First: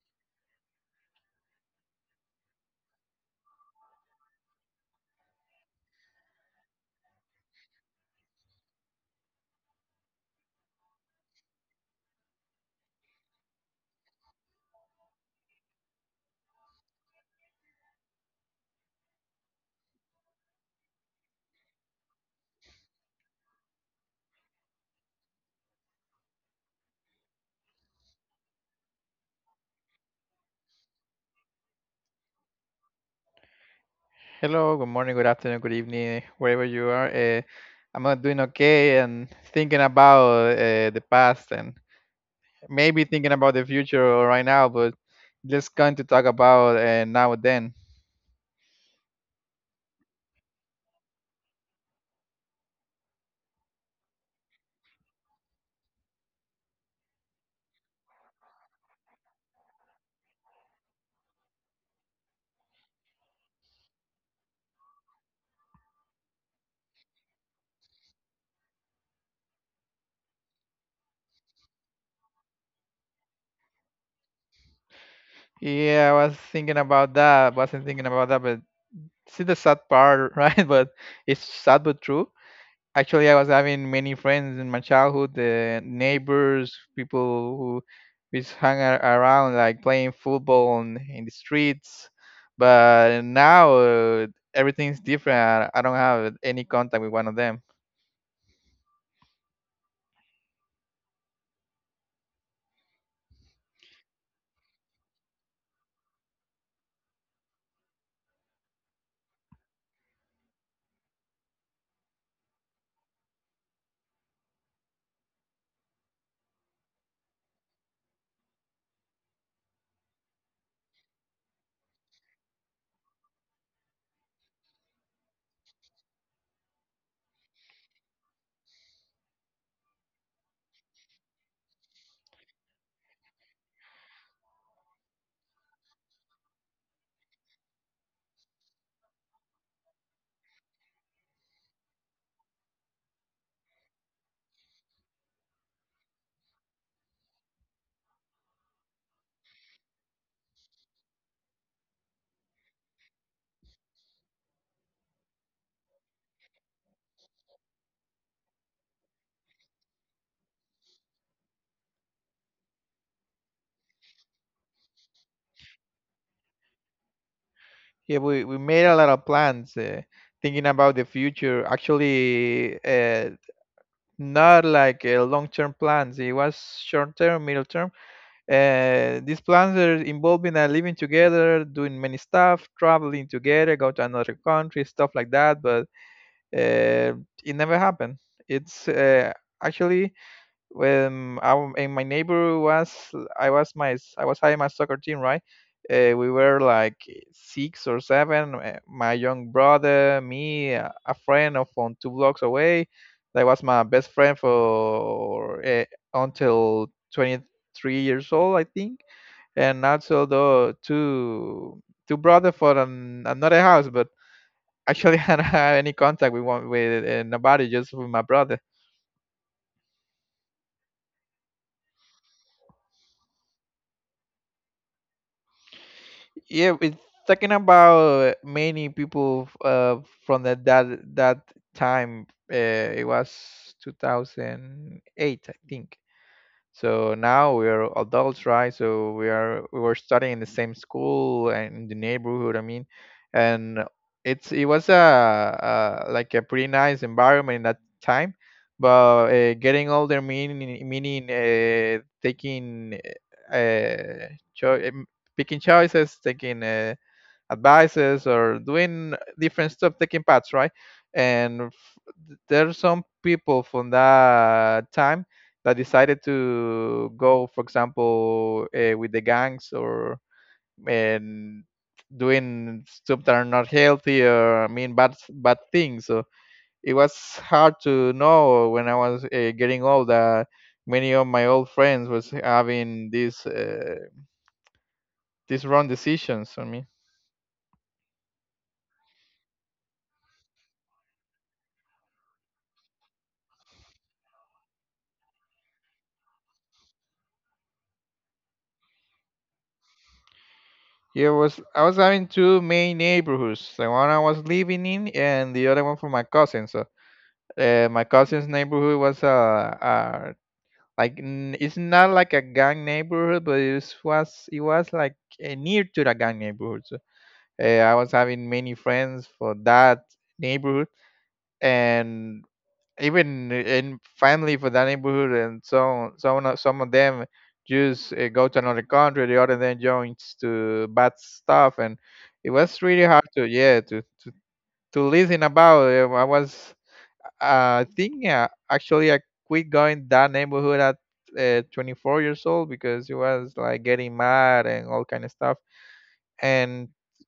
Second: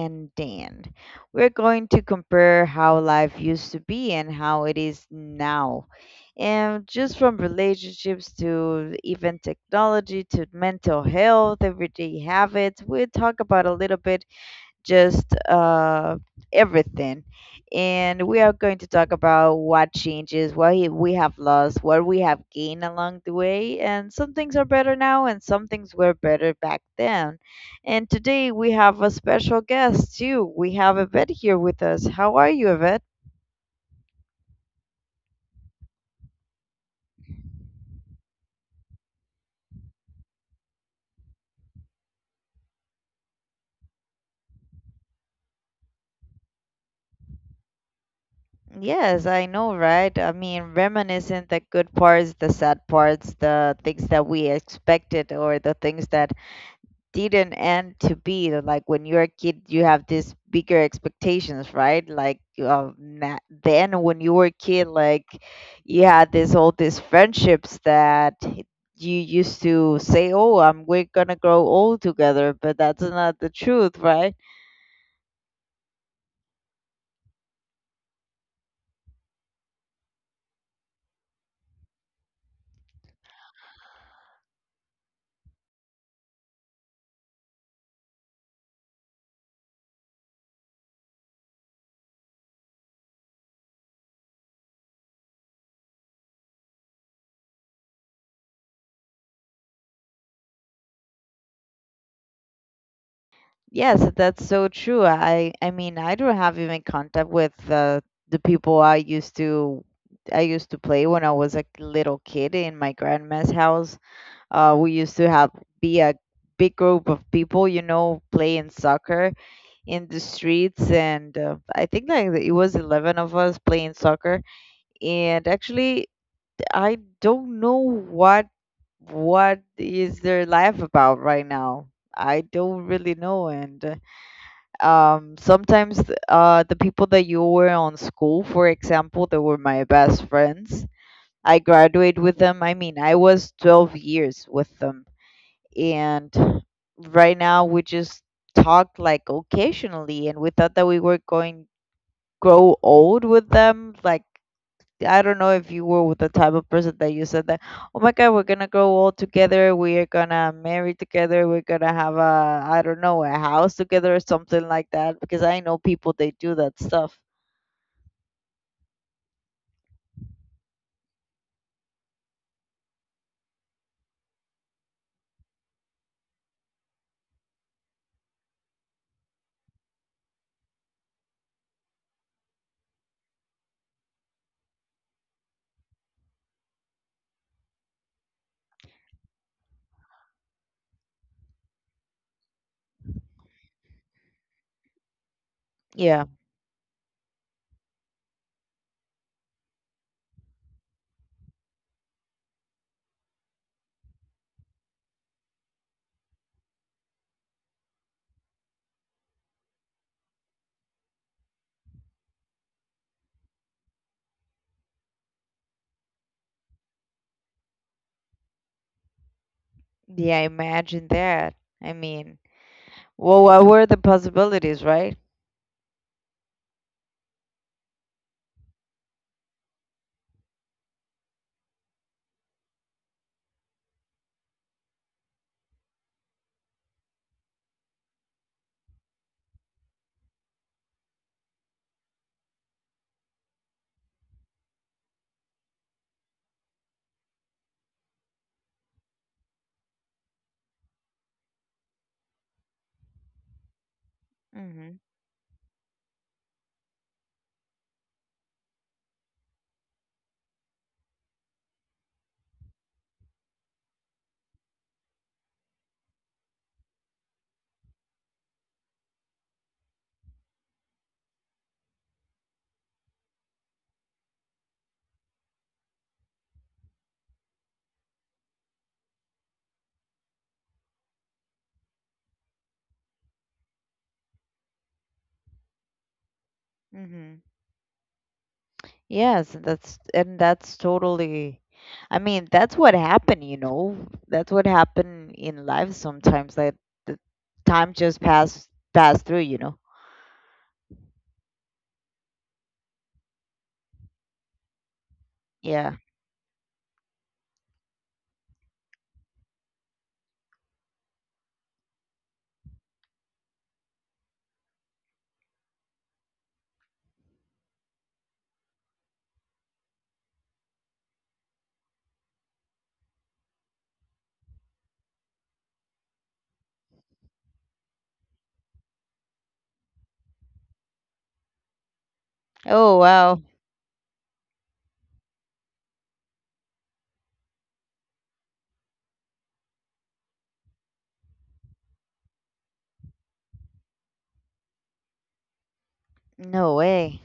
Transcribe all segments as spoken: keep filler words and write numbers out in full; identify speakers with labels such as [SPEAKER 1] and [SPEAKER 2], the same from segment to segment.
[SPEAKER 1] and then. We're going to compare how life used to be and how it is now. And just from relationships to even technology to mental health, everyday habits, we'll talk about a little bit just uh, everything. And we are going to talk about what changes, what he- we have lost, what we have gained along the way. And some things are better now, and some things were better back then. And today we have a special guest too. We have Yvette here with us. How are you, Yvette?
[SPEAKER 2] Hello, good morning, good afternoon, good evening, wherever you are. Uh, I'm uh, doing okay and thinking about uh, the past and maybe thinking about the future right now, but just going to talk about uh, now and then.
[SPEAKER 1] Yes, I know, right? I mean, reminiscing the good parts, the sad parts, the things that we expected, or the things that didn't end to be. Like when you're a kid you have this bigger expectations, right? Like um, na- then when you were a kid, like you had this all these friendships that you used to say, oh, I'm we're gonna grow old together, but that's not the truth, right?
[SPEAKER 2] Yeah, I was thinking about that. Wasn't thinking about that, but see the sad part, right? But it's sad but true. Actually, I was having many friends in my childhood, uh, neighbors, people who just hung a- around, like playing football on, in the streets. But now uh, everything's different. I I don't have any contact with one of them.
[SPEAKER 1] Yes, that's so true. I i mean, I don't have even contact with uh, the people i used to I used to play when I was a little kid in my grandma's house. Uh, we used to have be a big group of people, you know, playing soccer in the streets, and uh, I think like it was eleven of us playing soccer. And actually, I don't know what what is their life about right now. I don't really know, and uh, um, sometimes th- uh, the people that you were on school, for example, they were my best friends. I graduated with them. I mean, I was twelve years with them, and right now we just talk like occasionally. And we thought that we were going grow old with them. Like, I don't know if you were with the type of person that you said that, oh my god, we're gonna grow old together, we are gonna marry together, we're gonna have a, I don't know, a house together or something like that, because I know people they do that stuff.
[SPEAKER 2] Yeah, we, we made a lot of plans, uh, thinking about the future. Actually, uh, not like uh, long-term plans. It was short-term, middle-term. Uh, these plans are involving uh, living together, doing many stuff, traveling together, go to another country, stuff like that. But uh, it never happened. It's uh, actually when I, w- and my neighbor was I was my I was having my soccer team, right? Uh, we
[SPEAKER 1] Yeah,
[SPEAKER 2] were like six or seven. uh, My young brother, me, uh, a friend of from two blocks away. That was my best friend for uh, until twenty-three years old, I think, and also the two two brother for an, another house, but actually I don't have any contact with one with uh, nobody, just with my brother.
[SPEAKER 1] yeah, imagine that. I mean, well, what were the possibilities, right?
[SPEAKER 2] Yeah, it's talking about eh, many people uh, from that that that time. Uh, it was two thousand eight, I think. So now we're adults, right? So we are we were studying in the same school and in the neighborhood. I mean, and it's it was a, a like a pretty nice environment in that time. But uh, getting older, meaning meaning uh, taking uh, cho-
[SPEAKER 1] Mm-hmm.
[SPEAKER 2] em- picking choices, taking uh, biases or doing different stuff, taking paths, right? And f- there are some people from that time that decided to go, for example, uh, with the gangs or and doing stuff that are not healthy or I mean bad bad things. So it was hard to know when I was uh, getting old that many of my old friends was having these uh, these wrong decisions. I mean.
[SPEAKER 1] Mm-hmm. Yes, that's, and that's totally, I mean, that's what happened, you know. That's what happened in life sometimes. Like, the time just pass pass through, you know.
[SPEAKER 2] Yeah, it was I was having two main neighborhoods, the one I was living in and the other one
[SPEAKER 1] Yeah.
[SPEAKER 2] for my cousin. So uh, my cousin's neighborhood was uh, uh like n- it's not like a gang neighborhood, but it was was- it was like uh, near to the gang neighborhood. So uh, I was having many friends for that neighborhood, and even in family for that neighborhood and so on, some of some of them just uh, go to another country, the other then joins to bad stuff, and it was
[SPEAKER 1] Oh,
[SPEAKER 2] really hard
[SPEAKER 1] wow.
[SPEAKER 2] to yeah to to, to listen about. Uh, I was uh, I think uh, actually I quit going that neighborhood at uh, twenty-four years old because it was like getting mad and all kind of stuff,
[SPEAKER 1] No
[SPEAKER 2] and
[SPEAKER 1] way.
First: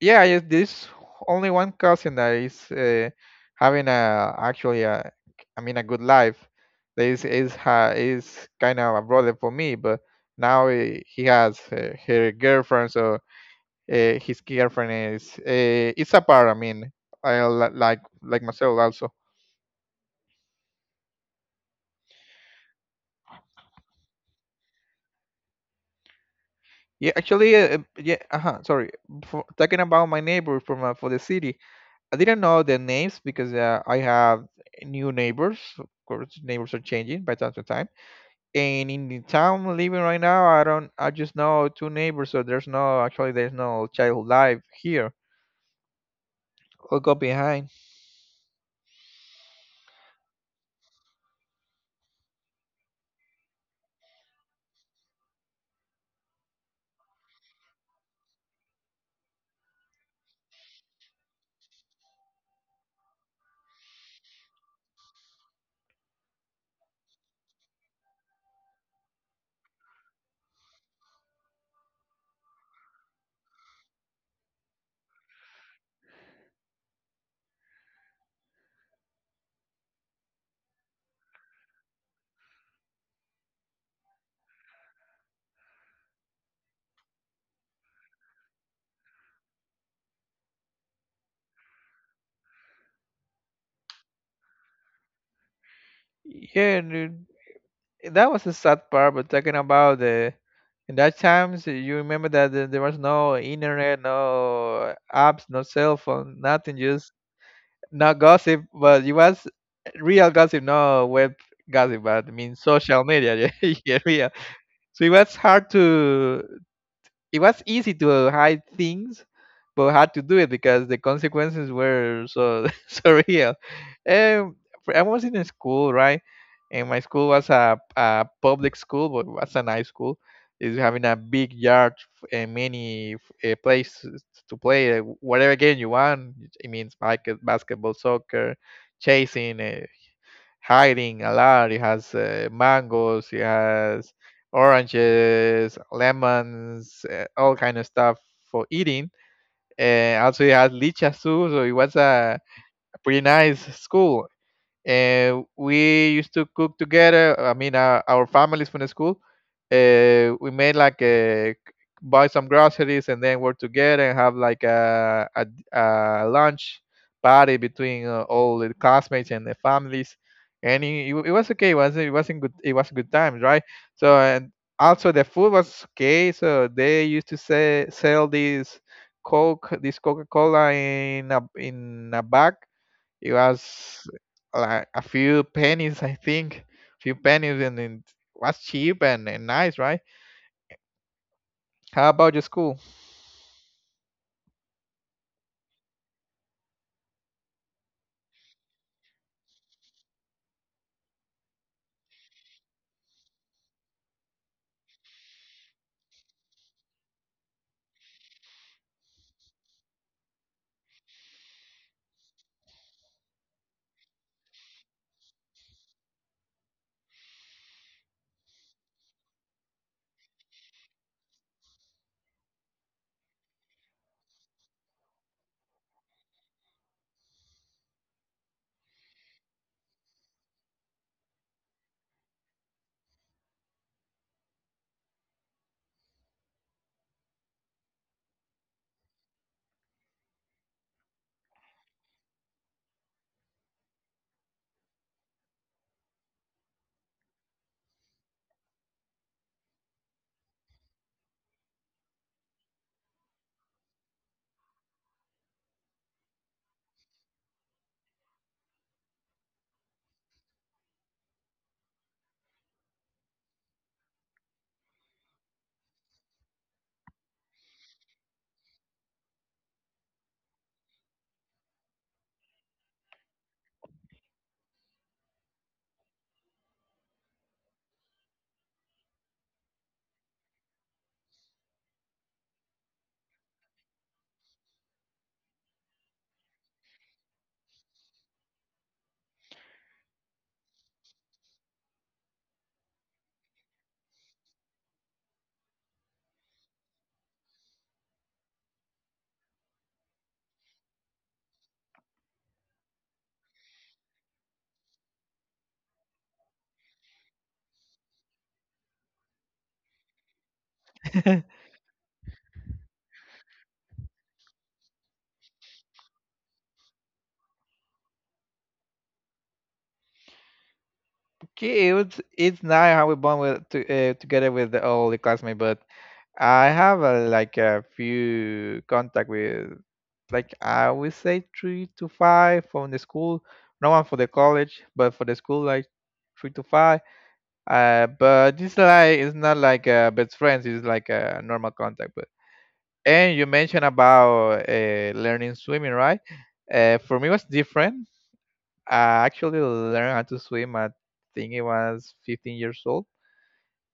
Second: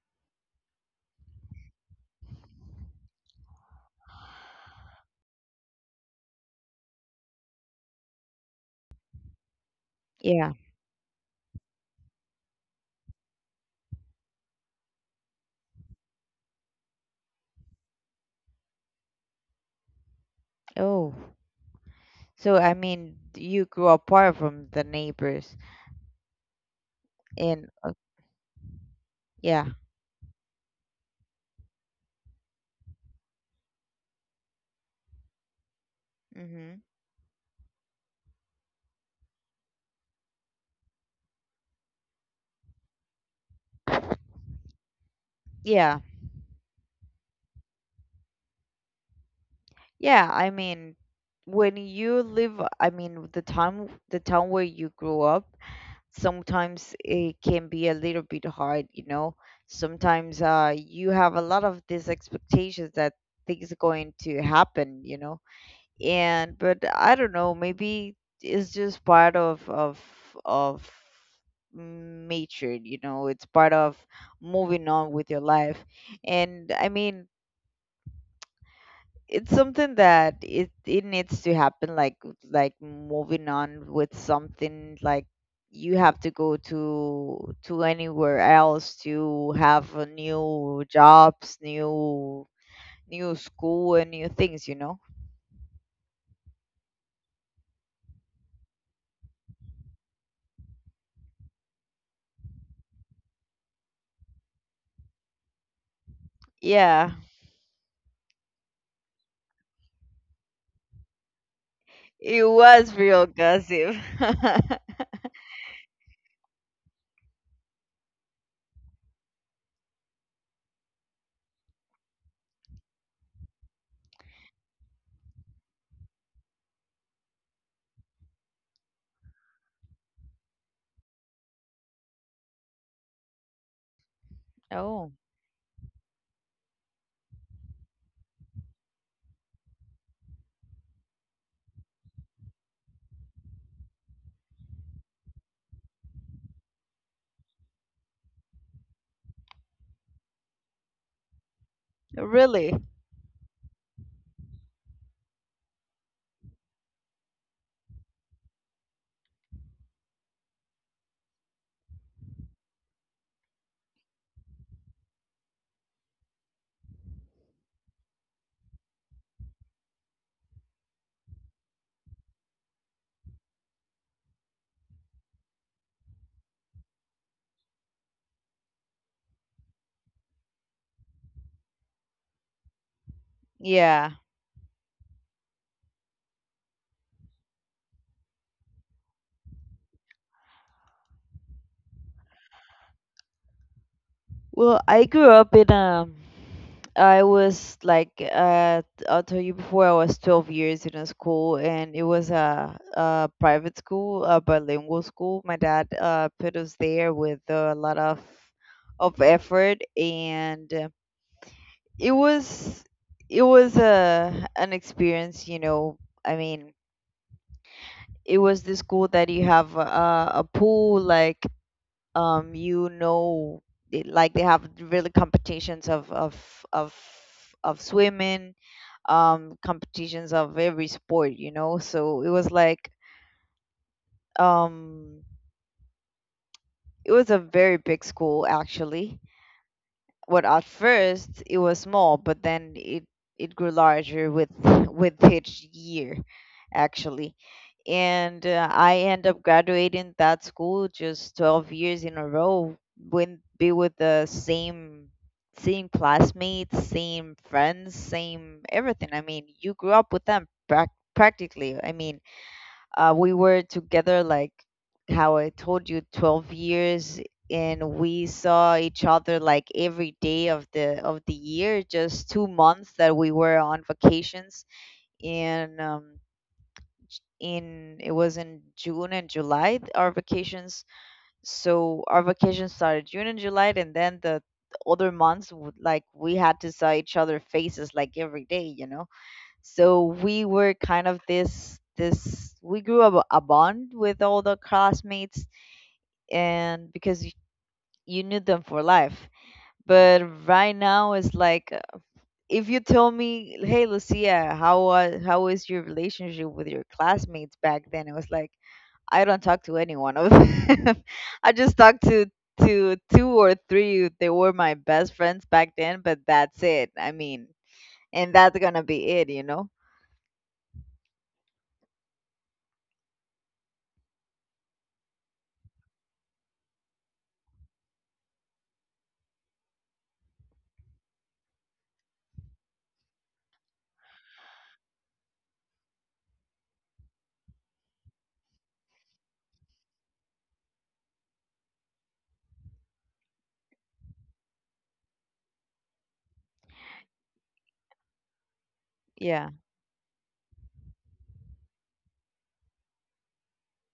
[SPEAKER 2] yeah. Yes, there's only one cousin that is uh, having a actually a, I mean a good life. This is is ha is kind of a brother for me, but
[SPEAKER 1] Yeah.
[SPEAKER 2] now he, he has uh, her girlfriend. So uh, his girlfriend is uh, it's a par I mean I, li- like like myself also.
[SPEAKER 1] Oh. So I mean, you grew apart from the neighbors
[SPEAKER 2] Yeah, actually
[SPEAKER 1] and
[SPEAKER 2] uh, uh,
[SPEAKER 1] uh,
[SPEAKER 2] yeah, uh-huh, sorry. For,
[SPEAKER 1] yeah.
[SPEAKER 2] talking about my neighbor from uh, for the city, I didn't know their names because uh, I have new neighbors, of course. Neighbors are
[SPEAKER 1] Mhm.
[SPEAKER 2] changing by time to time. And in the town I'm living right now, I don't, I just know two neighbors, so there's no, actually, there's no child life here.
[SPEAKER 1] Yeah.
[SPEAKER 2] I got behind.
[SPEAKER 1] Yeah, I mean, when you live, I mean, the time the town where you grew up, sometimes it can be a little bit hard, you know. Sometimes uh, you have a lot of these expectations that things are going to happen, you know. And but I don't know, maybe it's just part of of of nature, you know. It's part of moving on with your life. And I mean, it's something that it it needs to happen, like like moving on with something, like you have to go to to anywhere else to have a new jobs, new new school and new things, you know.
[SPEAKER 2] Yeah, dude, that was the sad part. But talking about the, in that times, uh, you remember that the- there was no internet, no apps, no cell phone, nothing.
[SPEAKER 1] Yeah,
[SPEAKER 2] Just not gossip, but it was real gossip, no web gossip, but I
[SPEAKER 1] it
[SPEAKER 2] mean
[SPEAKER 1] was
[SPEAKER 2] social
[SPEAKER 1] real
[SPEAKER 2] media. Yeah,
[SPEAKER 1] gossip.
[SPEAKER 2] yeah, real. So it was hard to it was easy to hide things, but had to do it because the consequences were so so real. Um, I was in a school, right? And my school was a, a public school, but it was a nice school. Is having a big yard f- and many uh, places to play uh,
[SPEAKER 1] Oh,
[SPEAKER 2] whatever game you want. It means basket, basketball, soccer, chasing, uh, hiding a lot. It has uh, mangoes, it has oranges, lemons, uh, all kind of stuff for eating. And also it has lichas too, so it was a
[SPEAKER 1] really?
[SPEAKER 2] pretty nice school, and we used to cook together. I mean, our, our families from the school. Uh, we made like a buy some groceries and then work together and have like a a, a lunch party between uh, all the classmates and the families. And it, it was okay. It was it wasn't good. It was good times, right? So and also the food was okay. So they used to say sell this Coke, this Coca Cola in a in a bag, it was
[SPEAKER 1] Yeah.
[SPEAKER 2] like a few pennies, I think, few pennies, and it was cheap and, and nice, right? How about your school?
[SPEAKER 1] Well, I grew up in um I was like uh I'll tell you, before I was twelve years in a school and it was a, a private school, a bilingual school. My dad uh put us there with a lot of of effort, and uh, it was, it was a an experience, you know. I mean, it was the school that you have a, a pool, like, um you know it, like they have really competitions of of of of swimming, um competitions of every sport, you know. So it was like, um it was a very big school actually. What, at first it was small, but then it it grew larger with with each year actually. And uh, I end up graduating that school just twelve years in a row, when be with the same same classmates, same friends, same everything. I mean, you grew up with them prac practically. I mean, uh, we were together like, how I told you, twelve years, and we saw each other like every day of the of the year, just two months that we were on vacations. And um in it was in June and July th- our vacations. So our vacations started June and July, and then the other months w- like we had to saw each other faces like every day, you know. So we were kind of this this we grew up a bond with all the classmates. And because you, you knew them for life. But right now it's like, uh, if you tell me, hey, Lucia, how was how is your relationship with your classmates back then? It was like, I don't talk to any one of them. I just talked to to two or three. They were my best friends back then, but that's it. I mean, and that's gonna be it, you know?
[SPEAKER 2] Okay, it was, it's nice how we bond with to, uh, together with the, all the classmates, but I have a, like a few contact with like I would say three to five from the school, no one for the college, but for the school like three to five. Uh, but this like it's not like uh, best friends. It's like a normal contact, but. And you mentioned about uh, learning swimming, right? Uh, for me, it was different. I
[SPEAKER 1] Yeah,
[SPEAKER 2] actually learned how to swim. I think it was fifteen years old,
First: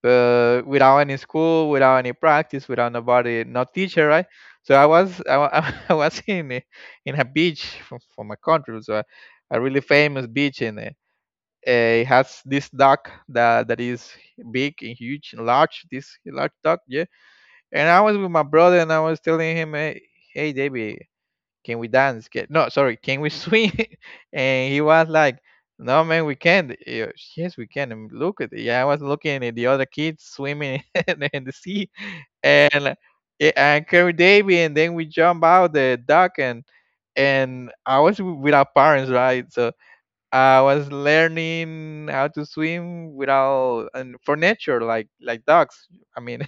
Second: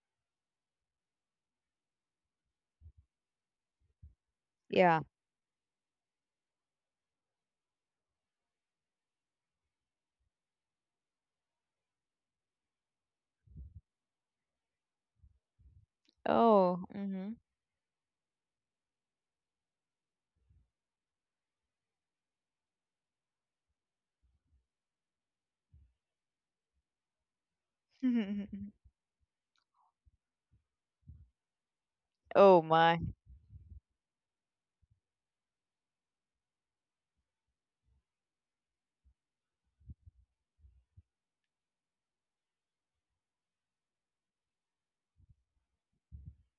[SPEAKER 2] but without any school, without any practice, without nobody, no teacher, right? So I
[SPEAKER 1] yeah.
[SPEAKER 2] was I, wa- I was in a, in a beach from, from my country, so a a really famous beach, and uh, it has this dock that that is big and huge and large. This large dock,
[SPEAKER 1] Oh,
[SPEAKER 2] yeah,
[SPEAKER 1] mhm.
[SPEAKER 2] and I was with my brother and I was telling him, hey, hey David, can we dance? Can, no, sorry, can we swing? And he was like, no, man, we can't. Yeah, yes, we can. And look at. Yeah, I was looking at the other kids swimming in the in the sea.
[SPEAKER 1] Oh
[SPEAKER 2] And
[SPEAKER 1] my.
[SPEAKER 2] yeah, and carry David, and then we jump out the dock, and and I was w- with our parents, right? So I was learning how to swim without and for nature, like like dogs. I mean,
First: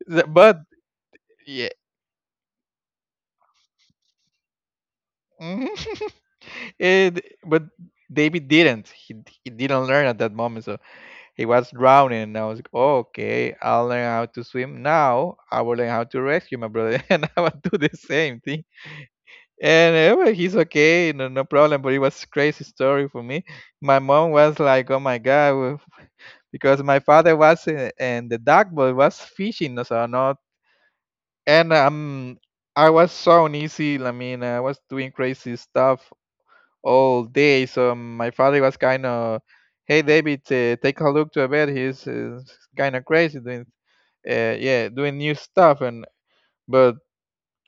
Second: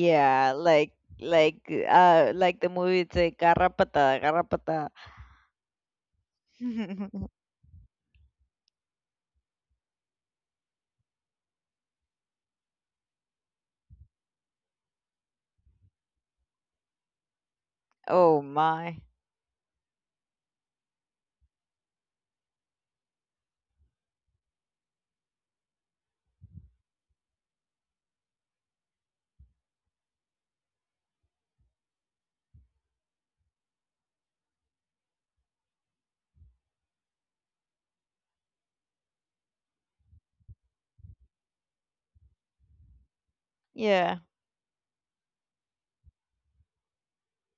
[SPEAKER 2] but
[SPEAKER 1] like like
[SPEAKER 2] yeah,
[SPEAKER 1] uh like the movie, it's like garrapata, garrapata.
[SPEAKER 2] Mhm. it, but David didn't. He he didn't learn at that moment, so he was drowning. And I was like, "Oh, okay, I'll learn how to swim now. I will learn how to rescue my brother, and I will do the same
[SPEAKER 1] Oh
[SPEAKER 2] thing.
[SPEAKER 1] my.
[SPEAKER 2] And uh, well, he's okay, no, no problem. But it was crazy story for me. My mom was like, oh my god, w- because my father was uh, and the duck boat was fishing, so not. And um, I was so uneasy. I mean, I was doing crazy stuff all day. So my father was kind of, hey David, uh, take a look to a bed. He's uh, kind of crazy doing,
[SPEAKER 1] Yeah,
[SPEAKER 2] uh, yeah, doing new stuff. And but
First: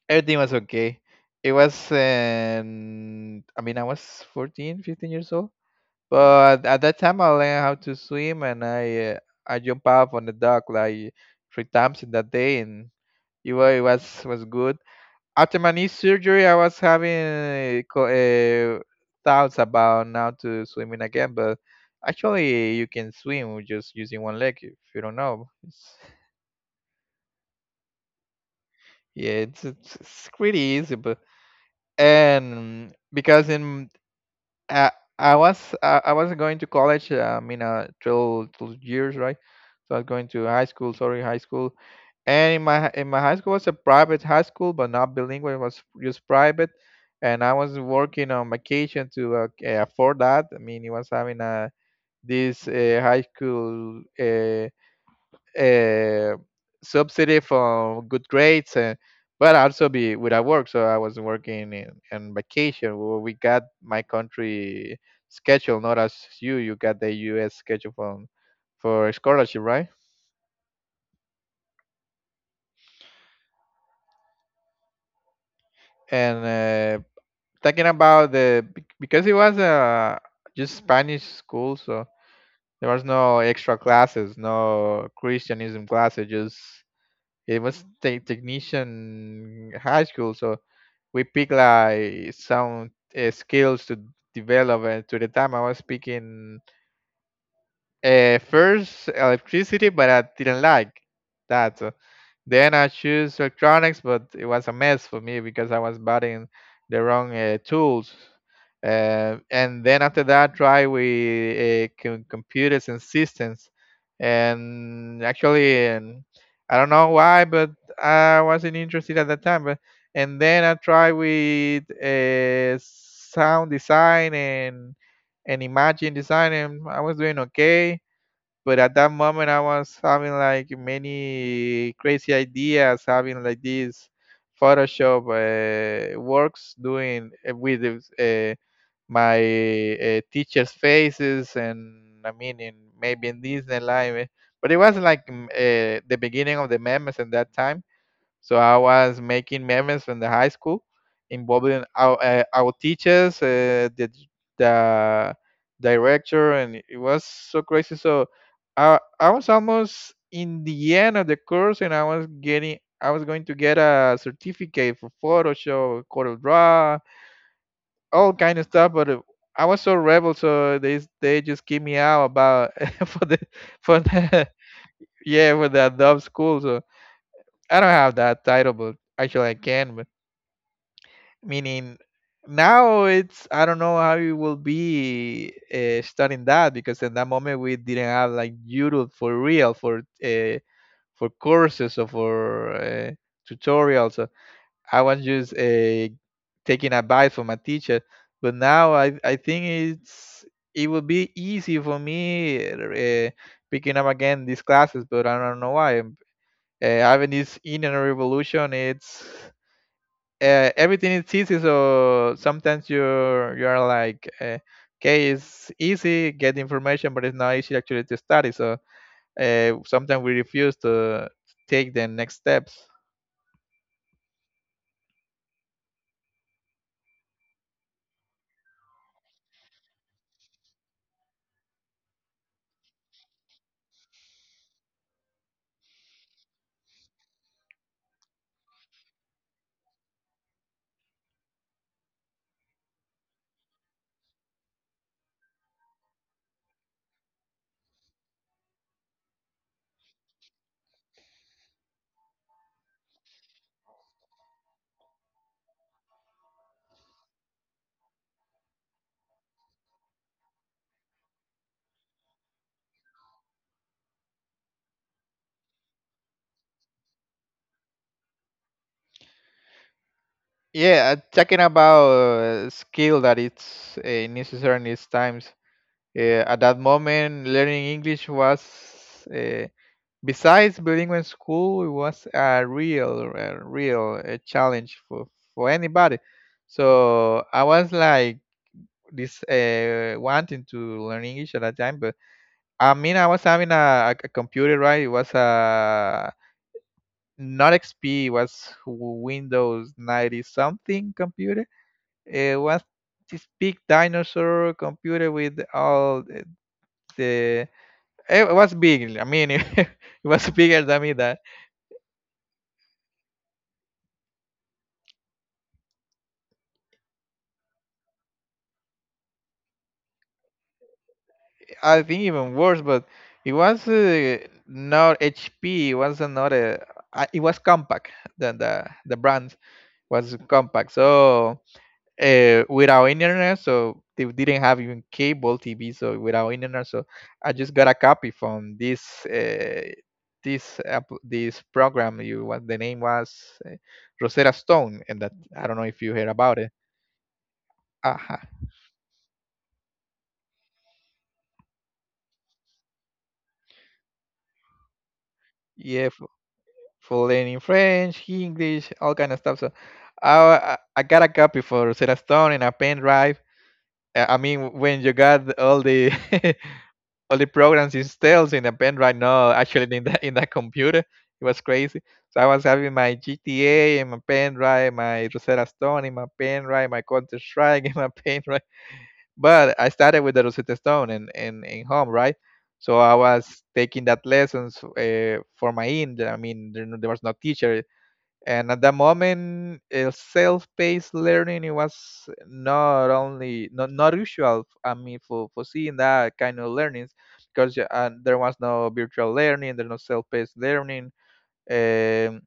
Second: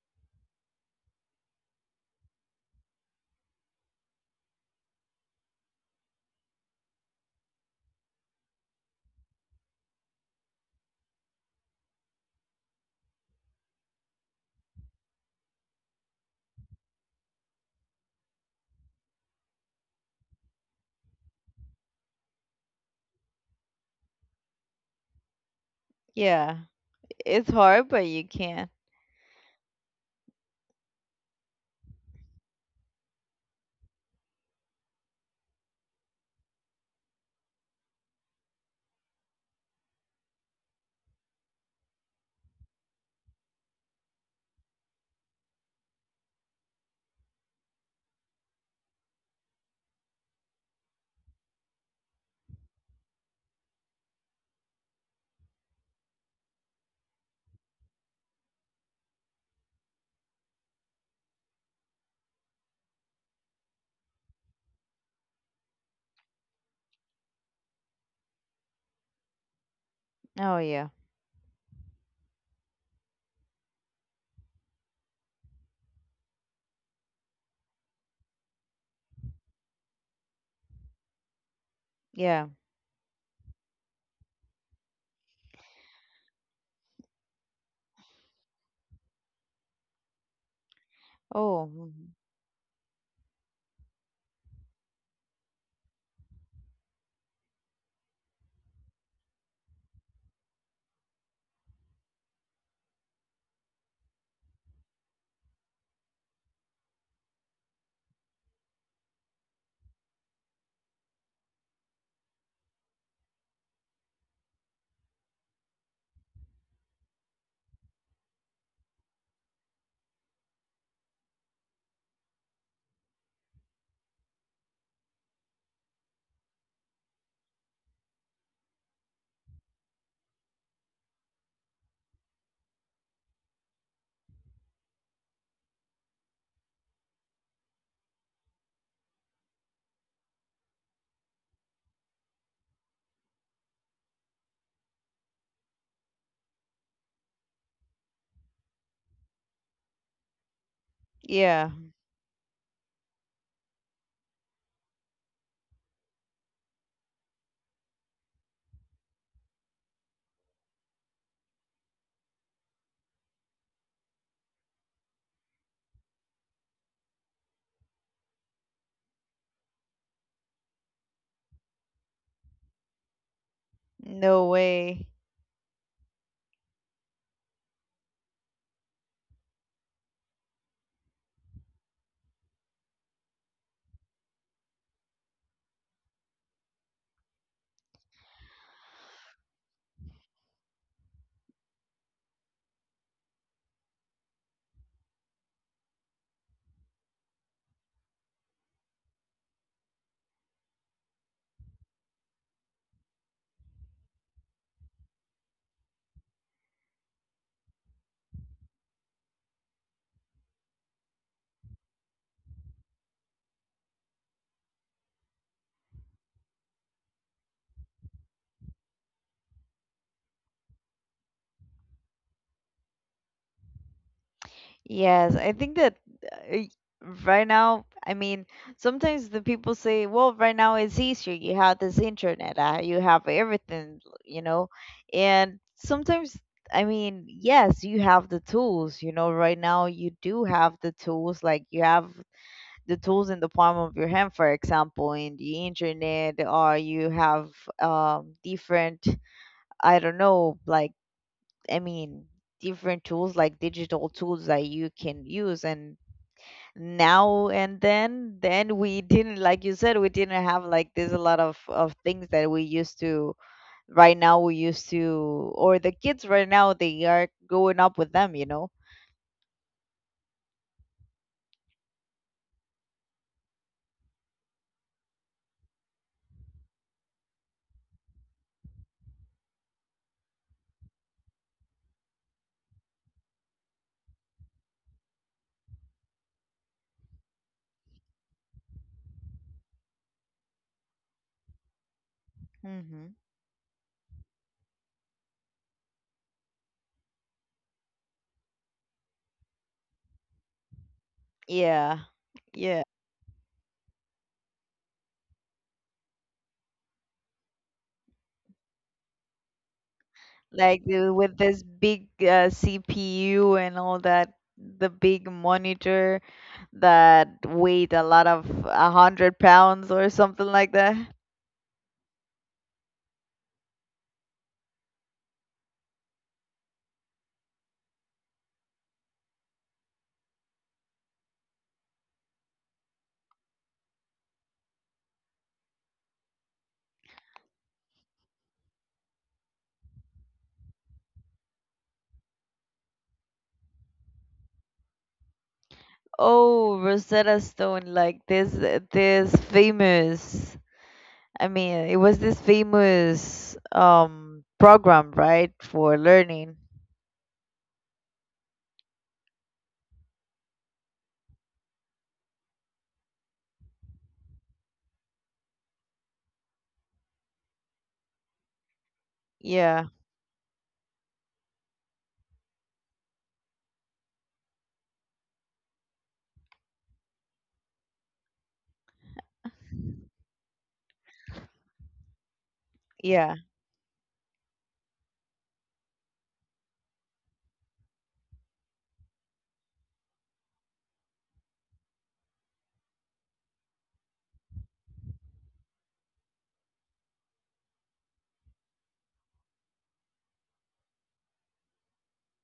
[SPEAKER 2] everything was okay. It was, um, I mean, I was fourteen, fifteen years old. But at that time, I learned how to swim, and I uh, I jump up on the dock like three times in that day, and it was it was, was good. After my knee surgery, I was having uh, co- uh, thoughts about now to swimming again, but actually, you can swim with just using one leg if you don't know. It's,
[SPEAKER 1] yeah. It's hard, but you can.
[SPEAKER 2] yeah, it's, it's it's pretty easy, but and because in uh, I was uh, I wasn't going to college. Um, in uh, twelve, twelve years, right? So I was going to high school. Sorry, high school. And in my hi- in my high school was a private high school, but not bilingual. It was just private, and I was working on vacation to uh, c- afford that. I mean, it was having a this uh, high school. Uh, uh, Subsidy for good grades, and but also be without work. So I was working in, in vacation. Well, we got my country schedule, not as you. You got the U S schedule from for scholarship, right?
[SPEAKER 1] Oh yeah,
[SPEAKER 2] And uh, talking about the bec- because it was uh, just Spanish school, so
[SPEAKER 1] yeah.
[SPEAKER 2] there was no extra classes, no Christianism classes. Just it was te- technician high school, so we pick
[SPEAKER 1] Oh, mm,
[SPEAKER 2] like some uh, skills to develop, and to the time I was picking. Uh, first, electricity, but I didn't like that. Uh, Then I choose electronics, but it was a mess for me because I was buying the wrong uh, tools. Uh, and then after that, try with uh, com- computers and systems. And actually, and I don't know why, but I wasn't interested at that time. But and then I try with uh, sound design and and imagine design, and I was doing okay. But at that moment, I was having like many crazy ideas, having like these Photoshop uh, works doing uh, with uh, my uh, teacher's faces, and I mean, in, maybe in Disneyland. eh, But it was like mm, uh, the beginning of the memes at that time. So I was making memes in the high school,
[SPEAKER 1] yeah.
[SPEAKER 2] involving our uh, our teachers, uh, the the director, and it was so crazy. So I I was almost in the end of the course, and I was getting I was going to get a certificate for Photoshop, Corel Draw, all kind of stuff. But uh, I was so rebel, so they they just kicked me out about for the for the
[SPEAKER 1] No way.
[SPEAKER 2] yeah for the Adobe school. So I don't have that title, but actually I can. Meaning now it's I don't know how it will be uh, studying that, because in that moment we didn't have like YouTube for real for uh, for courses or for uh, tutorials. So I was just uh, taking advice from my teacher, but now i i think it's it will be easy for me uh, picking up again these classes. But I don't know why, uh, having this internet revolution, it's uh, everything is easy. So sometimes you you're like uh, okay, it's easy get information, but it's not easy actually to study. So uh, sometimes we refuse to take the next steps.
[SPEAKER 1] Yes, I think that uh, right now, I mean, sometimes the people say, well, right now it's easier. You have this internet, uh, you have everything, you know. And sometimes, I mean, yes, you have the tools, you know. Right now, you do have the tools, like you have the tools in the palm of your hand, for example, in the internet, or you have um, different, I don't know, like, I mean, different tools like digital tools that you can use. And now and then, then we didn't, like you said, we didn't have like, there's a lot of of things that we used to. Right now, we used to, or the kids right now, they are growing up with them, you know.
[SPEAKER 2] Yeah, uh, talking about uh, skill that it's uh, necessary in these times. Uh, at that moment, learning English was, uh, besides bilingual in school, it was a real, a real uh, challenge for, for anybody. So I was like this uh, wanting to learn English at that time. But I
[SPEAKER 1] Hmm.
[SPEAKER 2] mean, I was having a, a computer, right? It was a not X P, it was Windows ninety something computer.
[SPEAKER 1] Yeah,
[SPEAKER 2] It
[SPEAKER 1] yeah.
[SPEAKER 2] was this big dinosaur computer with all the— It was big. I mean, it was bigger
[SPEAKER 1] Like
[SPEAKER 2] than
[SPEAKER 1] the-
[SPEAKER 2] me.
[SPEAKER 1] with
[SPEAKER 2] That—
[SPEAKER 1] this big uh, C P U and all that, the big monitor that weighed a lot of a hundred pounds or something like that.
[SPEAKER 2] I think even worse, but it was uh, not H P. It was not a. uh, It was compact. The the the brand was compact. So uh, without internet, so they didn't have even cable T V. So without internet, so I just got a copy from this uh, this app— this program. You— what the name was, uh, Rosetta Stone, and that— I don't know if you heard about it.
[SPEAKER 1] Oh, Rosetta Stone, like
[SPEAKER 2] Aha.
[SPEAKER 1] this this famous, I mean, it was this famous um program, right, for
[SPEAKER 2] Yeah,
[SPEAKER 1] learning.
[SPEAKER 2] for learning French, English, all kind of stuff. So I I got a copy for Sarah Stone and a pen drive. Uh, I mean, when you got the all the all the programs installed in a pen drive, no,
[SPEAKER 1] Yeah.
[SPEAKER 2] actually in that in that computer, it was crazy. So I was having my G T A and my pen drive, my Rosetta Stone in my pen drive, my Counter Strike in my pen drive. But I started with the Rosetta Stone and in, in, in home, right? So I
[SPEAKER 1] Yeah.
[SPEAKER 2] was taking that lessons uh, for my end. I mean, there, there was no teacher. And at the moment, uh, self-paced learning, it was not only not, not usual. I mean, for, for seeing that kind of learnings, because uh, there was no virtual learning, there's no self-paced learning. um,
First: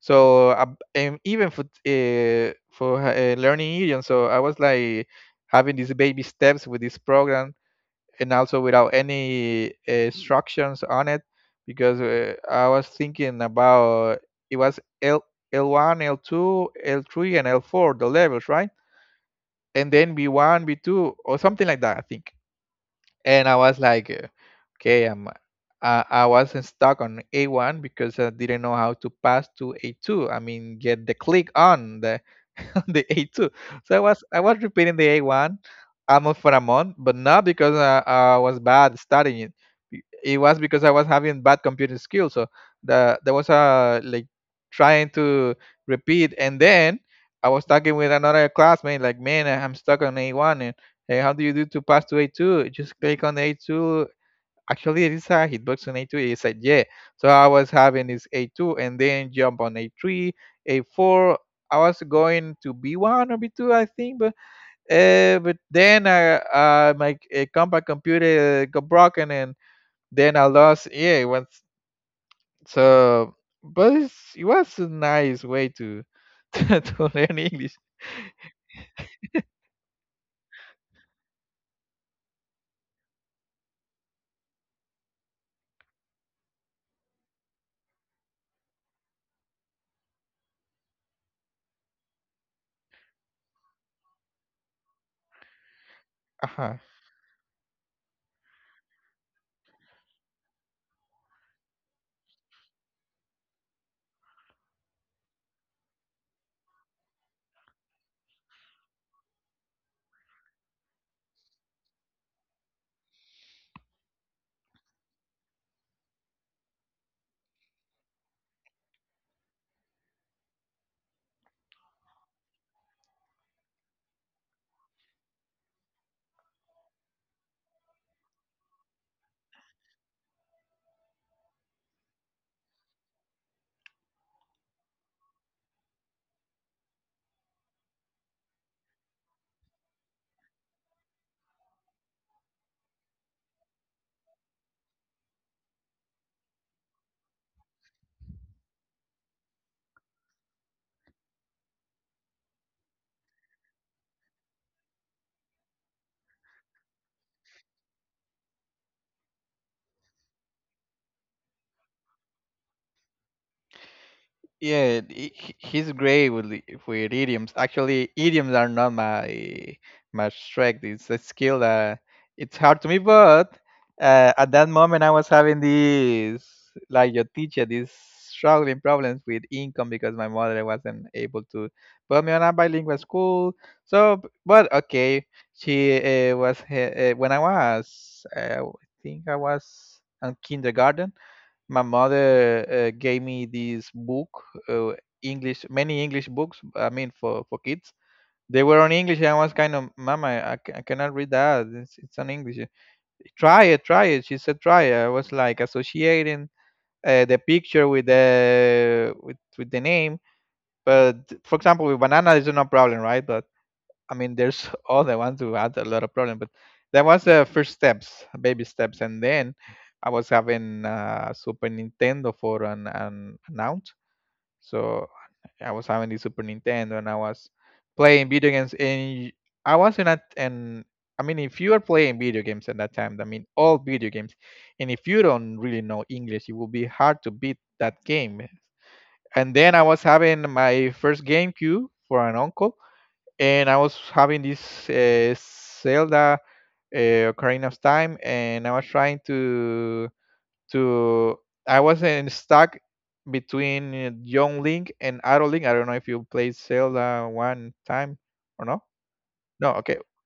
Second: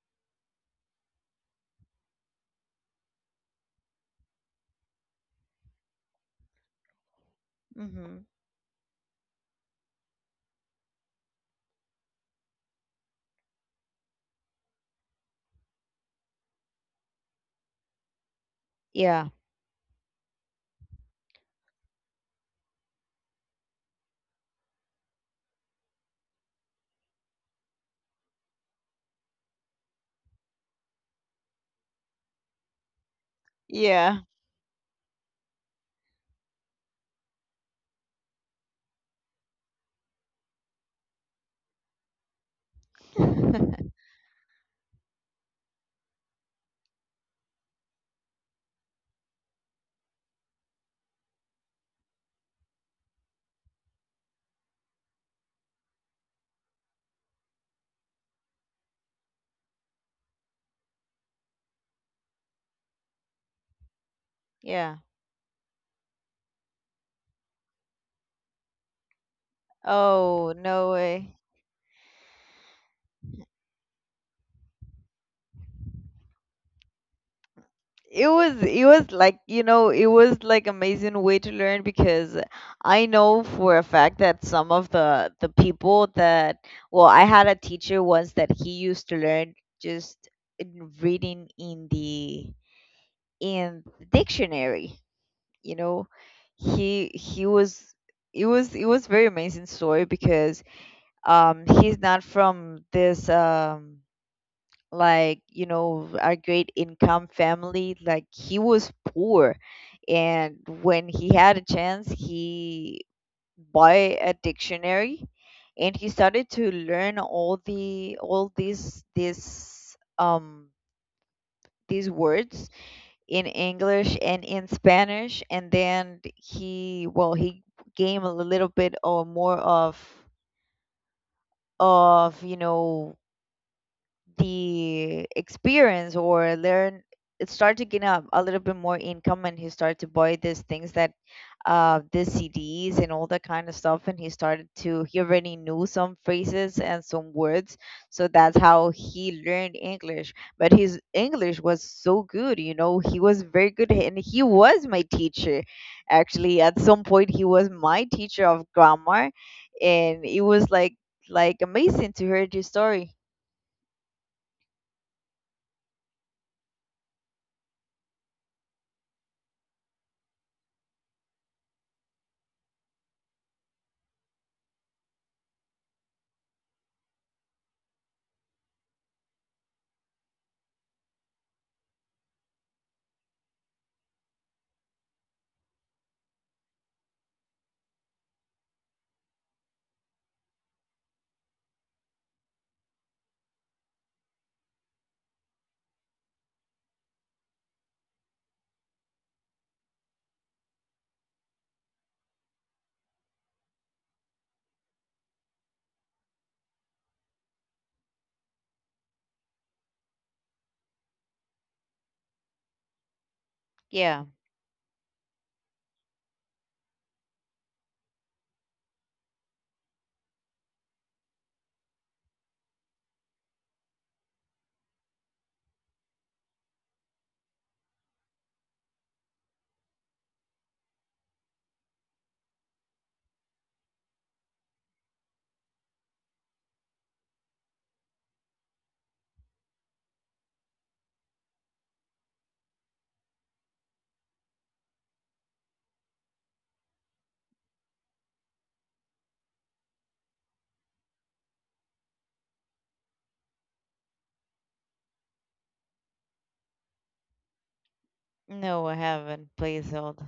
[SPEAKER 2] so uh, and even for uh, for uh, learning Indian, so I was like having these baby steps with this program,
[SPEAKER 1] Mhm.
[SPEAKER 2] and also without any uh, instructions on it, because uh, I was thinking about— it was L L1, L two, L three, and L four the levels, right?
[SPEAKER 1] Yeah.
[SPEAKER 2] And then B one, B two, or something like that, I think. And I was like, uh, okay, I'm— I I wasn't stuck on A one because I didn't know how to pass to A two. I mean, get the click on the on the A two. So I
[SPEAKER 1] Yeah.
[SPEAKER 2] was I was repeating the A one almost for a month, but not because I, I was bad studying it. Be- It was because I was having bad computer skills. So the there was a like trying to repeat, and then I was talking with another classmate like, man, I'm stuck on A one, and hey, how do you do to pass to A two? Just click on A two. Actually, it is a hitbox on A two. He said, yeah. So I was having this A two and then jump on A three, A four. I was going to B one or B two, I think. But
[SPEAKER 1] Yeah.
[SPEAKER 2] uh, but then I, uh, my uh, compact computer got broken, and then I
[SPEAKER 1] Oh, no
[SPEAKER 2] lost. Yeah, it
[SPEAKER 1] way.
[SPEAKER 2] was so, but it's, it was a nice way to to learn English.
[SPEAKER 1] It was, it was like, you know, it was like amazing way to learn, because I know for a fact that some of the the people that, well, I had a teacher once that he used to learn just in reading in the in the dictionary, you know.
[SPEAKER 2] Uh-huh.
[SPEAKER 1] He he was, it was, it was very amazing story because um he's not from this um like, you know, our great income family. Like, he was poor. And when he had a chance, he bought a dictionary, and he started to learn all the all these this um these words in English and in Spanish. And then he, well, he gained a little bit or more of of you know, the experience, or learn, start to get a, a little bit more income, and he started to buy these things that uh the CDs and all that kind of stuff. And he started to, he already knew some phrases and some words. So that's how he learned English. But his English was so good, you know. He was very good, and he was my teacher, actually. At some point he was my teacher of grammar, and it was like like amazing to hear this story.
[SPEAKER 2] Yeah, he- he- he's great with the— with idioms. Actually, idioms are not my my strength. It's a skill that it's hard to me. But uh, at that moment, I was having these, like your teacher, these struggling problems with income because my mother wasn't able to put me on a bilingual school. So, b- but okay, she uh, was uh, uh, when I was uh, I think I was in kindergarten, my mother uh, gave me this book, uh, english many english books, I mean for for kids. They were on english and I was kind of, mama, I, ca- I cannot read that, it's, it's on english. Try it, try it, she said, try it. I was like associating uh, the picture with the with, with the name. But for example, with banana is no problem, right? But I
[SPEAKER 1] Yeah.
[SPEAKER 2] mean, there's all the ones who had a lot of problem, but that was the first steps, baby steps. And then I was having uh, Super Nintendo for an an announced, so I was having the Super Nintendo and I was playing video games. And I wasn't at— and I mean, if you are playing video games at that time, I mean all video games, and if you don't really know English, it will be hard to beat that game. And then I was having my first GameCube for an uncle, and I was having this uh, Zelda uh, Ocarina of Time, and I was trying to— to— I wasn't stuck between uh, young Link and adult Link. I don't know if you played Zelda one time or no.
[SPEAKER 1] No, I haven't.
[SPEAKER 2] No,
[SPEAKER 1] Please
[SPEAKER 2] okay,
[SPEAKER 1] hold.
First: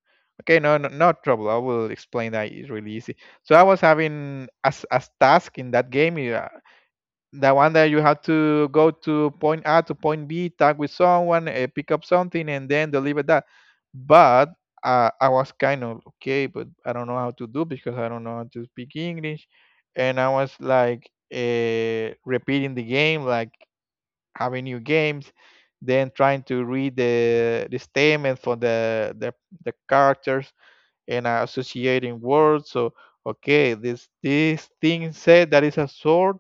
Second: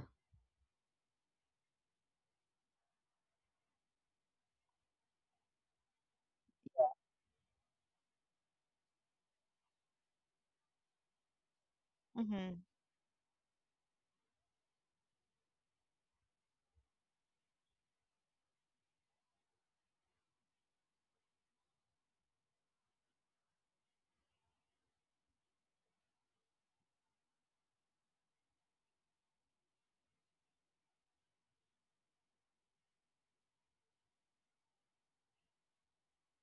[SPEAKER 2] okay, no, no, no trouble. I will explain that. It's really easy. So I was having as as task in that game, uh, the one that you have to go to point A to point B, talk with someone, uh, pick up something,
[SPEAKER 1] Mm-hmm.
[SPEAKER 2] and then deliver that. But uh, I was kind of okay, but I don't know how to do because I don't know how to speak English. And I was like uh, repeating the game, like having new games, then trying to read the the statement for the the the characters and uh, associating words. So okay, this this thing said that is a sword,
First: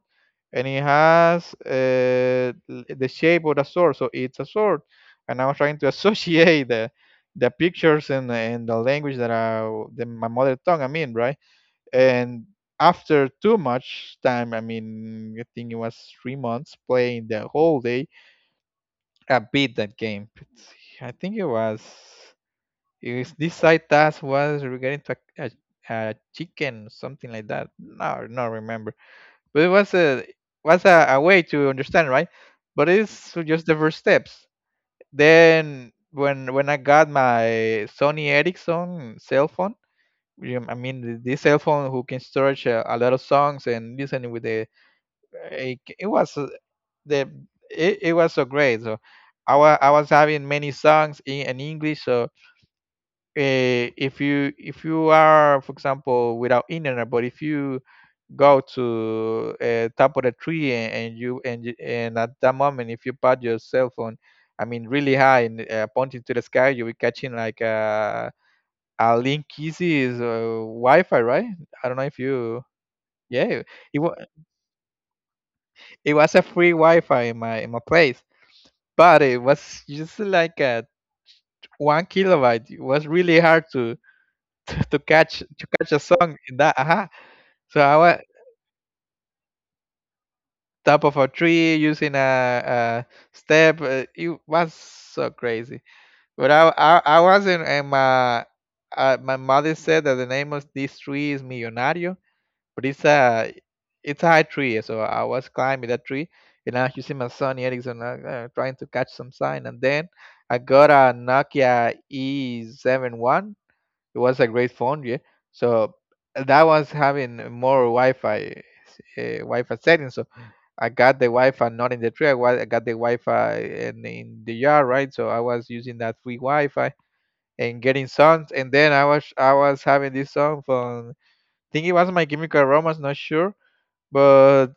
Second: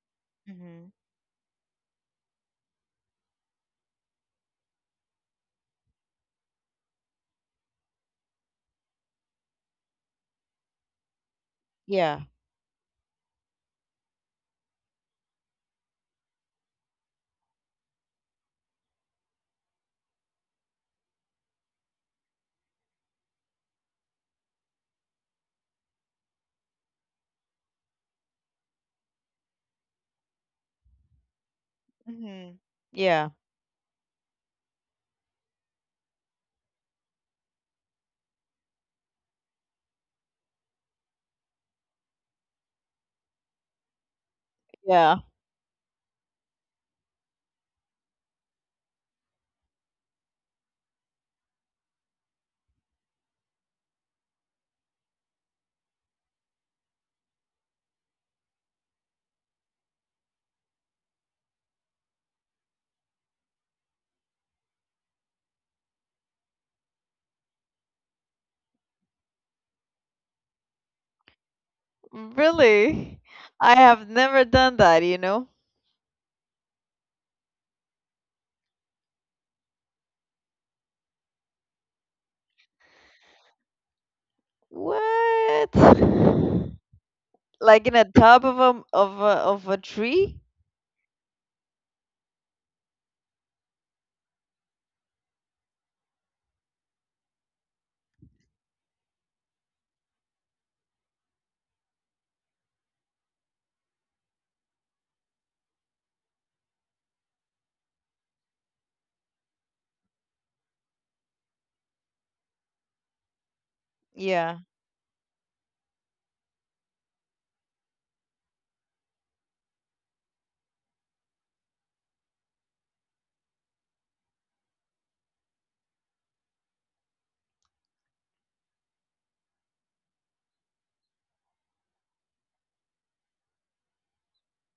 [SPEAKER 2] and it
[SPEAKER 1] Mm-hmm.
[SPEAKER 2] has uh, l- the shape of a sword, so it's a sword. And I was trying to associate the the pictures and and the language that I— the, my mother tongue. I mean, right?
[SPEAKER 1] Yeah.
[SPEAKER 2] And after too much time, I mean, I think it was three months playing the whole day. I beat that game. It's— I think it was. Is this side task was regarding to a, a, a chicken, something like that. No, not remember. But it was a— was a, a way to understand, right?
[SPEAKER 1] Mm-hmm.
[SPEAKER 2] But
[SPEAKER 1] Yeah.
[SPEAKER 2] it's just the first steps. Then when when I got my Sony Ericsson cell phone, you— I mean th- this cell phone who can storage a, a lot of songs and listening with the—
[SPEAKER 1] Yeah.
[SPEAKER 2] eh, it, it was uh, the— it, it was so great. So I was I was having many songs in, in English. So eh, if you— if you are for example without internet, but if you go to uh, top of the tree, and, and you, and you, and at that moment, if you put your cell phone, I mean really high, and uh, pointing to the sky, you'll be catching like uh, a link kisses uh, wi-fi, right? I don't know if you—
[SPEAKER 1] Really?
[SPEAKER 2] yeah,
[SPEAKER 1] I
[SPEAKER 2] it,
[SPEAKER 1] have
[SPEAKER 2] was—
[SPEAKER 1] never done that, you know?
[SPEAKER 2] it was a free wi-fi in my in my place, but it was just like a one kilobyte. It was really hard to to catch to
[SPEAKER 1] What?
[SPEAKER 2] catch a song in that uh— So
[SPEAKER 1] Like
[SPEAKER 2] I
[SPEAKER 1] in a
[SPEAKER 2] went
[SPEAKER 1] top of a of a of a tree?
[SPEAKER 2] top of a tree using a, a step. uh, It was so crazy. But I I, I wasn't. And my uh, my mother said that the name of this tree is Millonario, but it's a it's a high tree. So I was climbing that tree, and I was using my son Ericsson, uh, uh, trying to catch some sign. And then I got a Nokia E seventy-one. It was a
[SPEAKER 1] Yeah.
[SPEAKER 2] great phone, yeah. So that was having more Wi-Fi uh, Wi-Fi settings. So I got the Wi-Fi not in the tree. I, wa- I got the Wi-Fi in, in the yard, right? So I was using that free Wi-Fi and getting songs. And then I was I was having this song from, I think it was My Chemical Romance, not sure, but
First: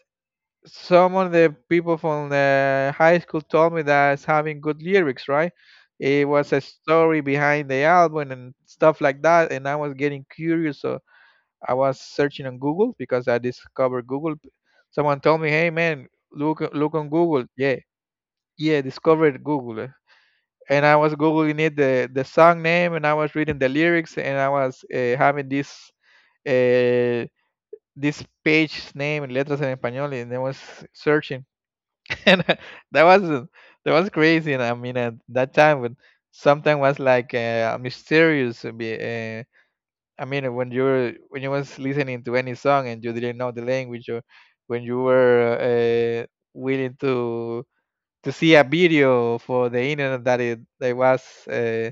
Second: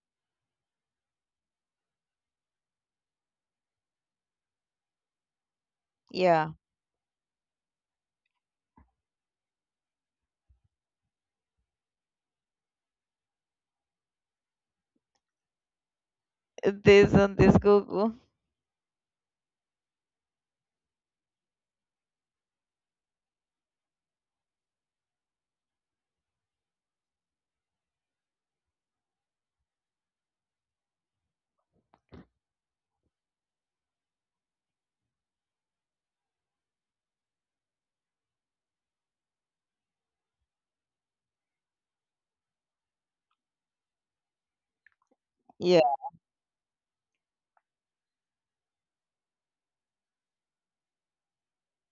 [SPEAKER 2] some of the people from the high school told me that it's having good lyrics, right? It
[SPEAKER 1] Yeah.
[SPEAKER 2] was a story behind the album and stuff like that, and I was getting curious. So I was searching on Google because I discovered Google. Someone told me, "Hey man, look look on
[SPEAKER 1] This on
[SPEAKER 2] Google."
[SPEAKER 1] this
[SPEAKER 2] Yeah,
[SPEAKER 1] Google.
[SPEAKER 2] yeah, discovered Google, eh. And I was googling it the the song name, and I was reading the lyrics, and I was uh, having this uh, this page name in letras en español, and I was searching, and that was that was crazy. And I mean, at that time, but something was like uh, mysterious. uh, I mean, when you're when you was listening to any song and you didn't know the language, or when you were
[SPEAKER 1] Yeah.
[SPEAKER 2] uh, willing to to see a video for the internet that it that was uh,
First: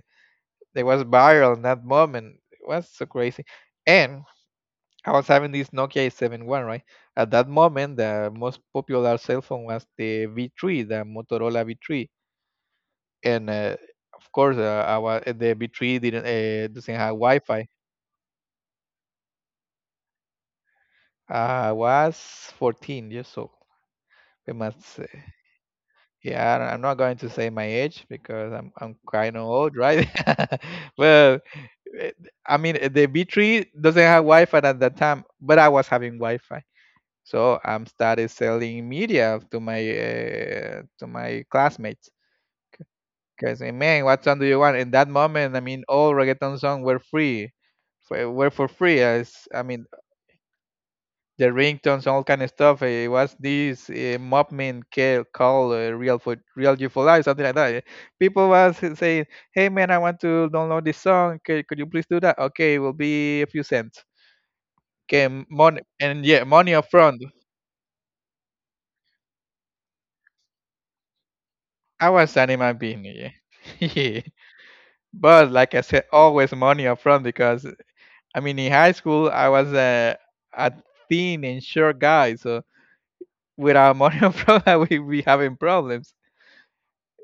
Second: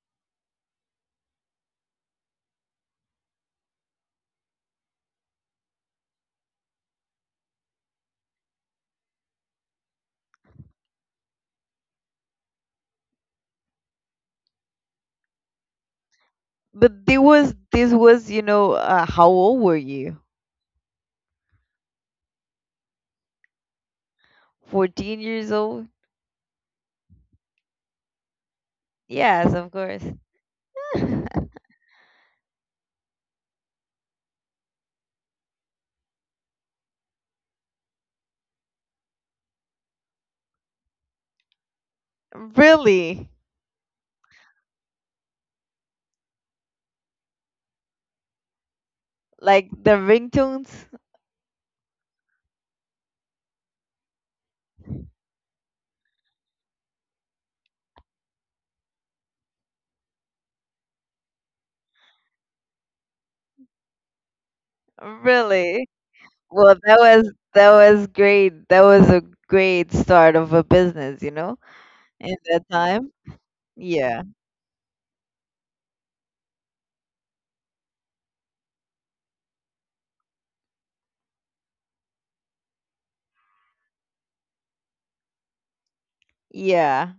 [SPEAKER 2] that was viral in that moment, it was so crazy. And I was having this Nokia eight seven one, right? At that moment, the most popular cell phone was the V three, the Motorola V three, and uh, of course, uh, I wa- the V three didn't uh, doesn't
[SPEAKER 1] But
[SPEAKER 2] have
[SPEAKER 1] this was,
[SPEAKER 2] Wi-Fi.
[SPEAKER 1] this was, you know, uh, how old were you?
[SPEAKER 2] I was fourteen years old. We must say,
[SPEAKER 1] fourteen years old?
[SPEAKER 2] yeah, I- I'm not going to say my age because I'm I'm kind of
[SPEAKER 1] Yes, of
[SPEAKER 2] old,
[SPEAKER 1] course.
[SPEAKER 2] right? Well, eh, I mean, eh, the B three doesn't have Wi-Fi at that time, but I was having Wi-Fi, so I'm started selling media to my uh, to my classmates.
[SPEAKER 1] Really?
[SPEAKER 2] Because, man, what song do you want? In that moment, I mean, all reggaeton songs were free, for, were for free. As I
[SPEAKER 1] Like
[SPEAKER 2] mean,
[SPEAKER 1] the ringtones?
[SPEAKER 2] the ringtones, all kind of stuff. It was this uh, movement ca- called uh, Real Food, Real Youthful Life, something like that. eh. People was saying, "Hey man, I want to download this song. Could, could you please do that? Okay, it will be a few cents. Okay, money,
[SPEAKER 1] Really?
[SPEAKER 2] and yeah, money
[SPEAKER 1] Well, that
[SPEAKER 2] upfront."
[SPEAKER 1] was, that was great. That was a great start of a business, you know,
[SPEAKER 2] I was
[SPEAKER 1] in
[SPEAKER 2] an
[SPEAKER 1] that
[SPEAKER 2] human being,
[SPEAKER 1] time.
[SPEAKER 2] yeah. Yeah.
[SPEAKER 1] Yeah.
[SPEAKER 2] But like I said, always money upfront because I mean, in high school I was a, a thin and short guy, so without money upfront I would be having problems.
[SPEAKER 1] Yeah.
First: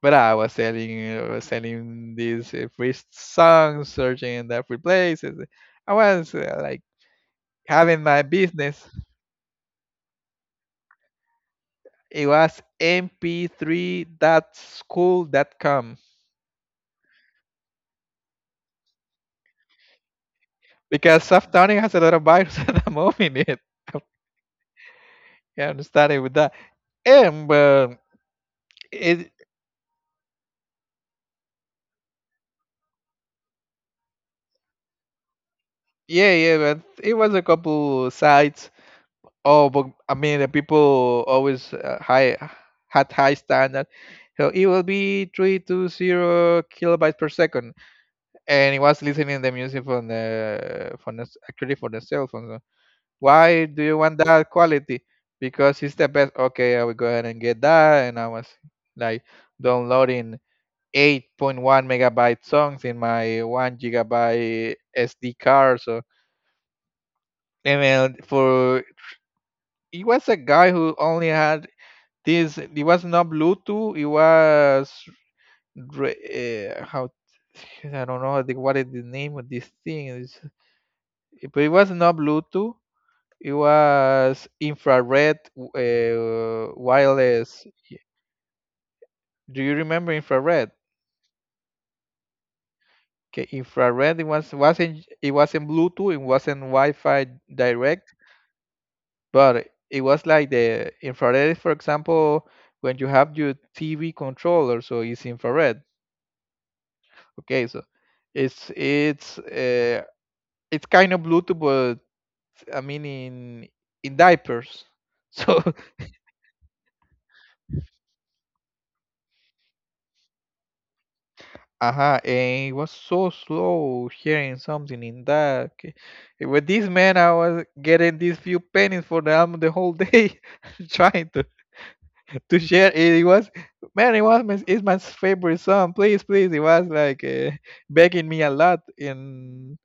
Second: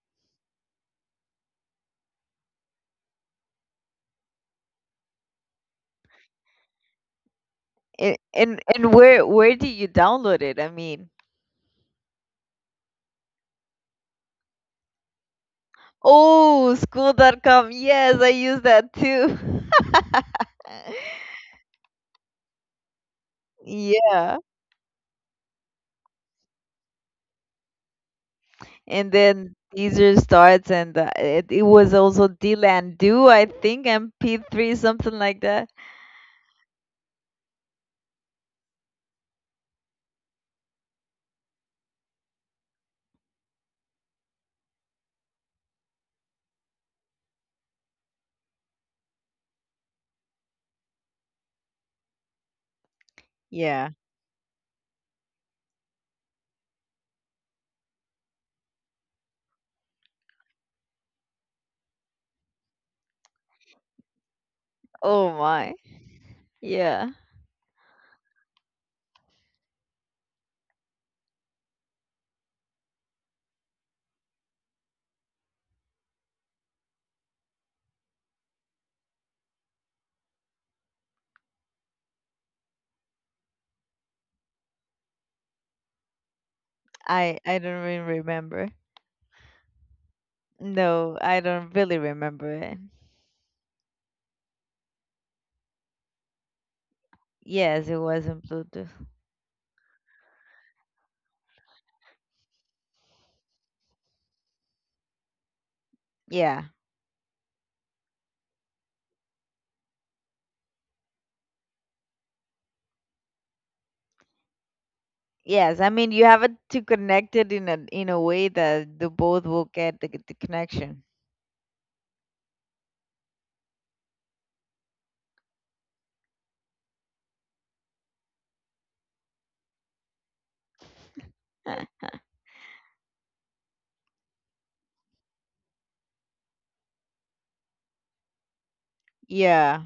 [SPEAKER 2] But I was selling, I was selling these uh, free songs, searching in the free places. I was uh, like having
[SPEAKER 1] And
[SPEAKER 2] my
[SPEAKER 1] and,
[SPEAKER 2] business.
[SPEAKER 1] and where where did you download it? I mean,
[SPEAKER 2] It was mp 3 dot dot school dot com
[SPEAKER 1] oh, school dot com. Yes, I use that too.
[SPEAKER 2] because soft toning has a lot of viruses and I'm owning it.
[SPEAKER 1] Yeah.
[SPEAKER 2] Yeah, I'm starting with that. And but
[SPEAKER 1] And
[SPEAKER 2] it,
[SPEAKER 1] then Deezer starts and uh, it, it was also Dlandoo, I think, and P three something like that.
[SPEAKER 2] yeah, yeah, but it was a couple sites. Oh, but I mean, the people always uh, high had high standard. So it will be three to zero kilobytes per second, and it was listening the music from the from the s- actually for the cell phone. So why do
[SPEAKER 1] Yeah.
[SPEAKER 2] you want that quality? Because it's the best. Okay, I will go ahead and get that, and I was like downloading eight point one megabyte songs in my one gigabyte
[SPEAKER 1] Oh
[SPEAKER 2] S D
[SPEAKER 1] my.
[SPEAKER 2] card. So
[SPEAKER 1] Yeah.
[SPEAKER 2] I mean, for it was a guy who only had. This, it was not Bluetooth. It was re- uh, how, I don't know the, what is the name of this thing is, but it was not Bluetooth. It was infrared, uh,
[SPEAKER 1] I I
[SPEAKER 2] wireless.
[SPEAKER 1] don't even remember.
[SPEAKER 2] Do you remember infrared?
[SPEAKER 1] No, I don't really remember it.
[SPEAKER 2] Okay, infrared. It was wasn't it wasn't Bluetooth. It wasn't Wi-Fi
[SPEAKER 1] Yes, it
[SPEAKER 2] direct,
[SPEAKER 1] was not Bluetooth.
[SPEAKER 2] but it was like the infrared. For example, when you have your T V controller, so it's infrared.
[SPEAKER 1] Yeah.
[SPEAKER 2] Okay, so it's it's uh, it's kind of Bluetooth, but I mean, in in diapers. So
[SPEAKER 1] Yes, I mean you have it to connect it in a in a way that the both will get the, the connection.
[SPEAKER 2] uh-huh, and it was so slow hearing something in that. Okay. And with this man, I was getting these few pennies for the album the whole day, trying to to share. It, it was, man, it was my, it's my favorite song. Please, please, it was like uh, begging me a lot, and
[SPEAKER 1] Yeah,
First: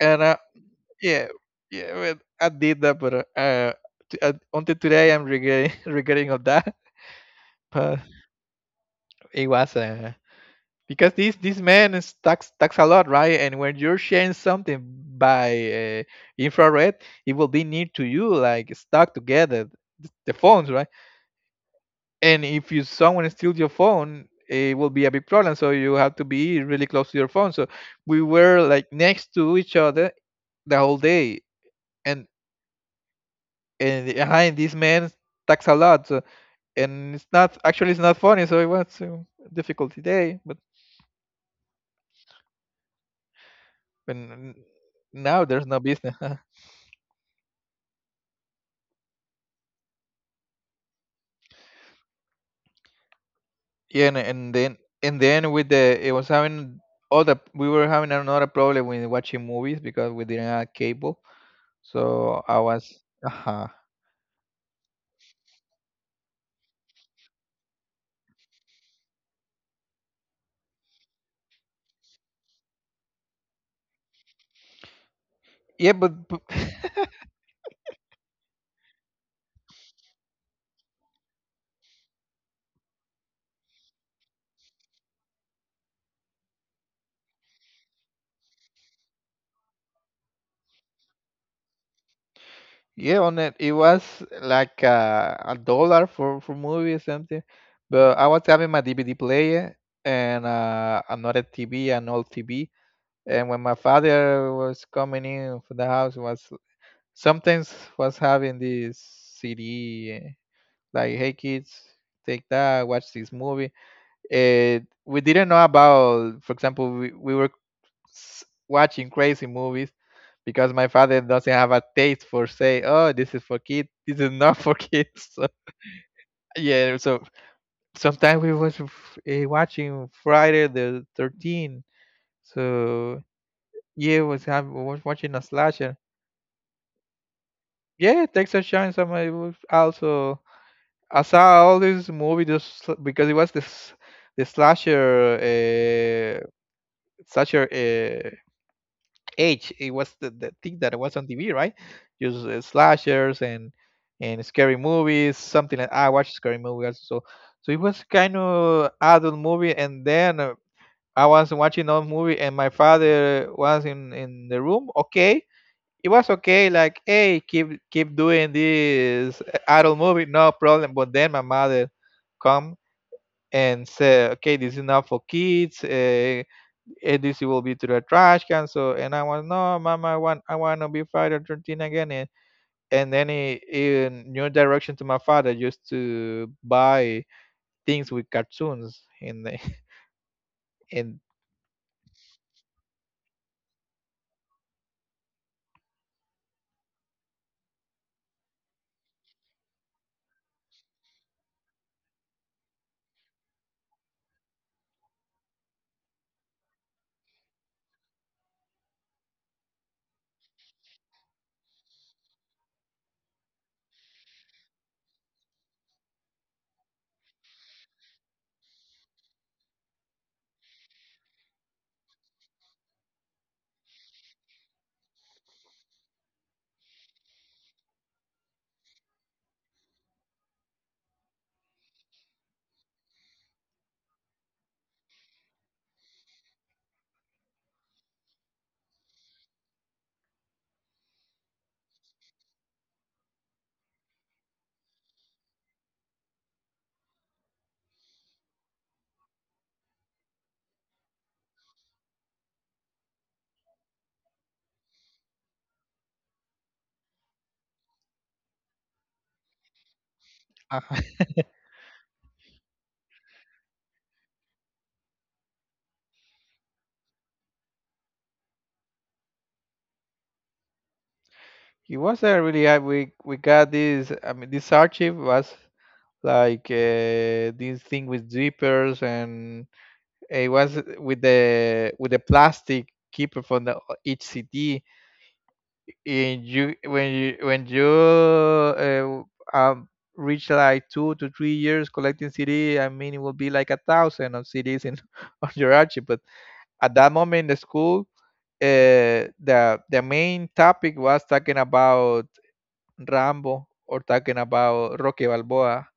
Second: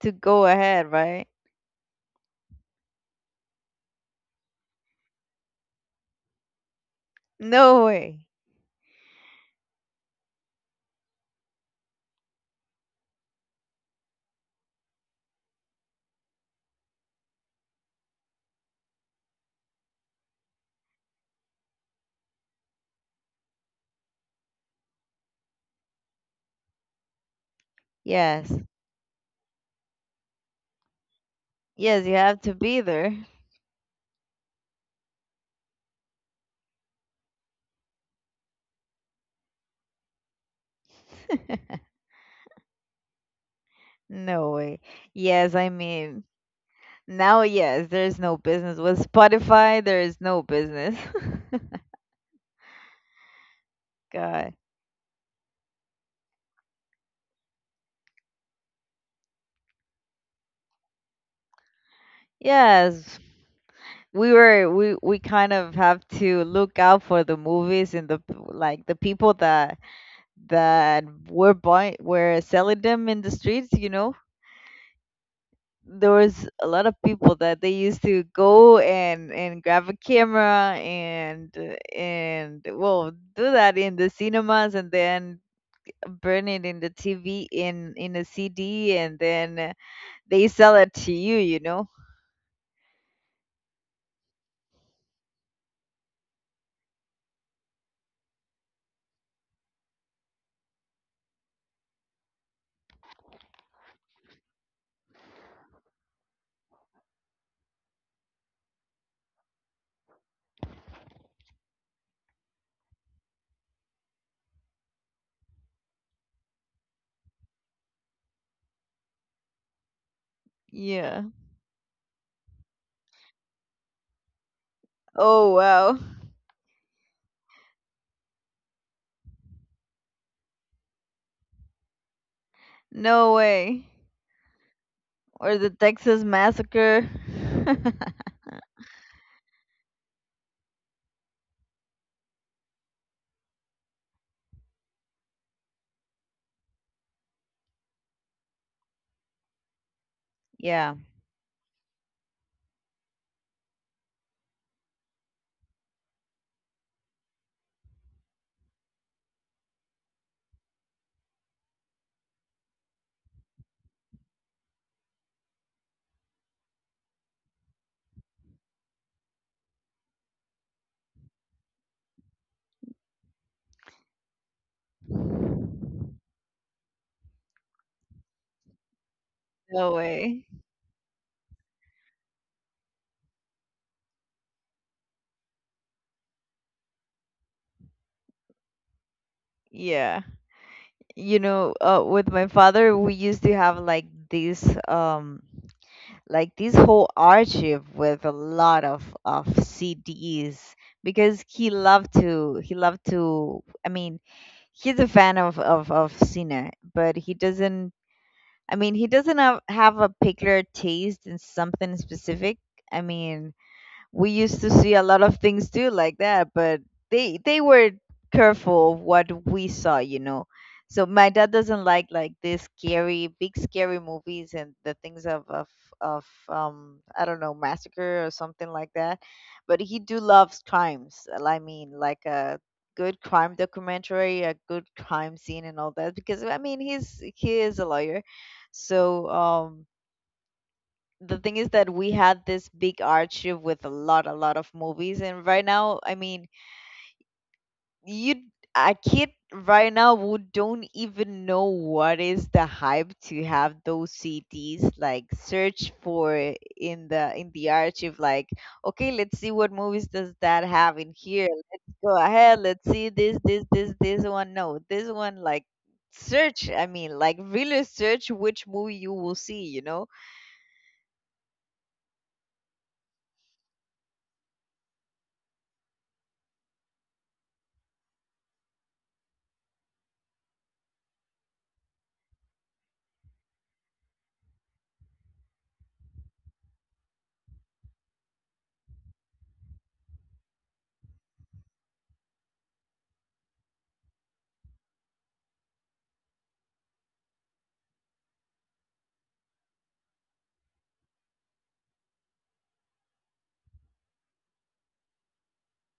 [SPEAKER 1] to
[SPEAKER 2] I.
[SPEAKER 1] go ahead,
[SPEAKER 2] Yeah,
[SPEAKER 1] right?
[SPEAKER 2] yeah. Well, I did that, but uh, uh, t- uh, until today I'm regretting regretting of that.
[SPEAKER 1] No
[SPEAKER 2] But
[SPEAKER 1] way.
[SPEAKER 2] it was uh, because this this man is tax tax a lot, right? And when you're sharing something by uh, infrared, it will be near to you, like stuck together, th- the phones, right? And if you, someone steals your phone, it will be a big problem, so you have to be really close to your phone. So we
[SPEAKER 1] Yes.
[SPEAKER 2] were like next to each other the whole day,
[SPEAKER 1] Yes, you
[SPEAKER 2] and
[SPEAKER 1] have to be there.
[SPEAKER 2] and behind, this man talks a lot, so, and it's not, actually it's not funny. So it was a difficult today, but
[SPEAKER 1] No
[SPEAKER 2] when
[SPEAKER 1] way.
[SPEAKER 2] now
[SPEAKER 1] Yes,
[SPEAKER 2] there's
[SPEAKER 1] I
[SPEAKER 2] no business.
[SPEAKER 1] mean, now yes, there's no business with Spotify, there is no business.
[SPEAKER 2] Yeah, and,
[SPEAKER 1] God.
[SPEAKER 2] and then and then with the it was having all the we were having another problem with watching movies because we didn't have cable. So I was
[SPEAKER 1] Yes,
[SPEAKER 2] uh
[SPEAKER 1] we were we we kind of have to look out for the movies and the p- like the people that that were buying were selling them in the streets. You know
[SPEAKER 2] yeah,
[SPEAKER 1] there
[SPEAKER 2] but,
[SPEAKER 1] was
[SPEAKER 2] but
[SPEAKER 1] a lot of people that they used to go and and grab a camera and uh, and, well, do that in the cinemas and then burn it in the TV in in a CD and then uh, they sell it to you you know
[SPEAKER 2] yeah, on it it was like uh, a dollar for for movie or something. But I was having my D V D player and uh, another T V, an old T V. And when my father was coming in for the house, was sometimes was having this C D, eh, like, "Hey kids, take that, watch this movie." And we didn't know about, for example, we, we were s- watching crazy movies because my
[SPEAKER 1] Yeah.
[SPEAKER 2] father doesn't have a taste for say, "Oh, this is for kids, this is not for
[SPEAKER 1] Oh,
[SPEAKER 2] kids."
[SPEAKER 1] wow.
[SPEAKER 2] So, yeah, so sometimes we was uh, watching Friday the thirteenth.
[SPEAKER 1] No
[SPEAKER 2] So
[SPEAKER 1] way.
[SPEAKER 2] yeah, was have was watching a
[SPEAKER 1] Or the
[SPEAKER 2] slasher.
[SPEAKER 1] Texas massacre.
[SPEAKER 2] Yeah, Texas Chainsaw Massacre was also. I saw all this movie just sl- because it was this the slasher uh, slasher uh, age. It was the, the thing
[SPEAKER 1] Yeah.
[SPEAKER 2] that was on T V, right? Just uh, slashers and and scary movies. Something like I watched scary movies, so so it was kind of adult movie. And then uh, I was watching another movie, and my father was in in the room. Okay, it was okay. Like, hey, keep keep doing this adult movie, no problem. But then my mother come and said, okay, this is not for kids. Uh, eh, this will be to the trash can. So, and I was no,
[SPEAKER 1] No
[SPEAKER 2] mama, I
[SPEAKER 1] way.
[SPEAKER 2] want I want to be Friday thirteen again. And, and then he, he new direction to my father just to buy things with cartoons in the
[SPEAKER 1] Yeah.
[SPEAKER 2] in.
[SPEAKER 1] You know, uh, with my father, we used to have like this, um, like this whole archive with a lot of of C Ds because he loved to, he loved to. I mean, he's a fan of of of Cena, but he doesn't. I mean, he doesn't have, have a particular taste in something specific. I mean, we used to see a lot of things too like that, but they they were careful of what we saw, you know. So my dad doesn't like like this scary, big scary movies and the things of of of um I don't know, massacre or something like that, but he do loves crimes. I mean, like a good crime documentary, a good crime scene, and all that. Because, I mean, he's he is a lawyer, so, um the thing is that we had this big archive with a lot a lot of movies. And right now, I mean, you, a kid right now would don't even know what is the hype to have those CDs, like, search for in the in the archive, like, okay, let's see what movies does that have in here, let's go ahead, let's see this, this, this, this one, no, this one, like, search. I mean, like, really search which movie you will see you know
[SPEAKER 2] It was a really, uh, we we got this. I mean, this archive was like uh, this thing with zippers, and it was with the with the plastic keeper from the each C D. And you when you when you uh, um, reach like two to three years collecting C D, I mean it will be like a thousand of C Ds in, on your archive. But at that moment in the school, uh, the the main topic was talking about Rambo or talking about Rocky Balboa.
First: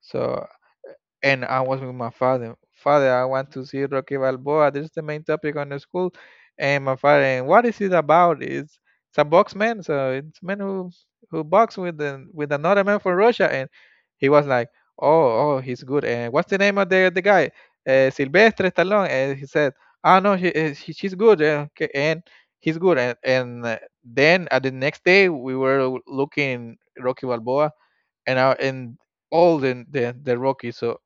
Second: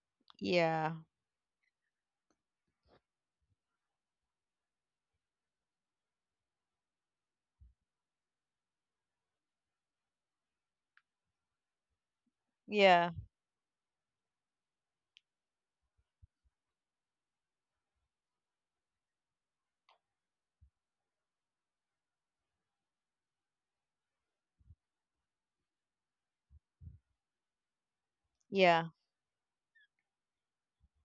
[SPEAKER 2] So.
[SPEAKER 1] Yeah,
[SPEAKER 2] And I was with my father. Father, I want to see Rocky Balboa. This is the main topic on the school. And my father, and what is it about? It's it's a box man, so it's man who who box with the with another man
[SPEAKER 1] yeah,
[SPEAKER 2] from Russia. And he was like, "Oh, oh, he's good. And what's the name of the the guy?" Uh, Sylvester Stallone. And he said, "Oh no, she, uh, she she's good. Uh, okay, and he's good." And and uh, then at the next day, we were looking Rocky Balboa, and our
[SPEAKER 1] yeah.
[SPEAKER 2] and all the the, the Rocky. So.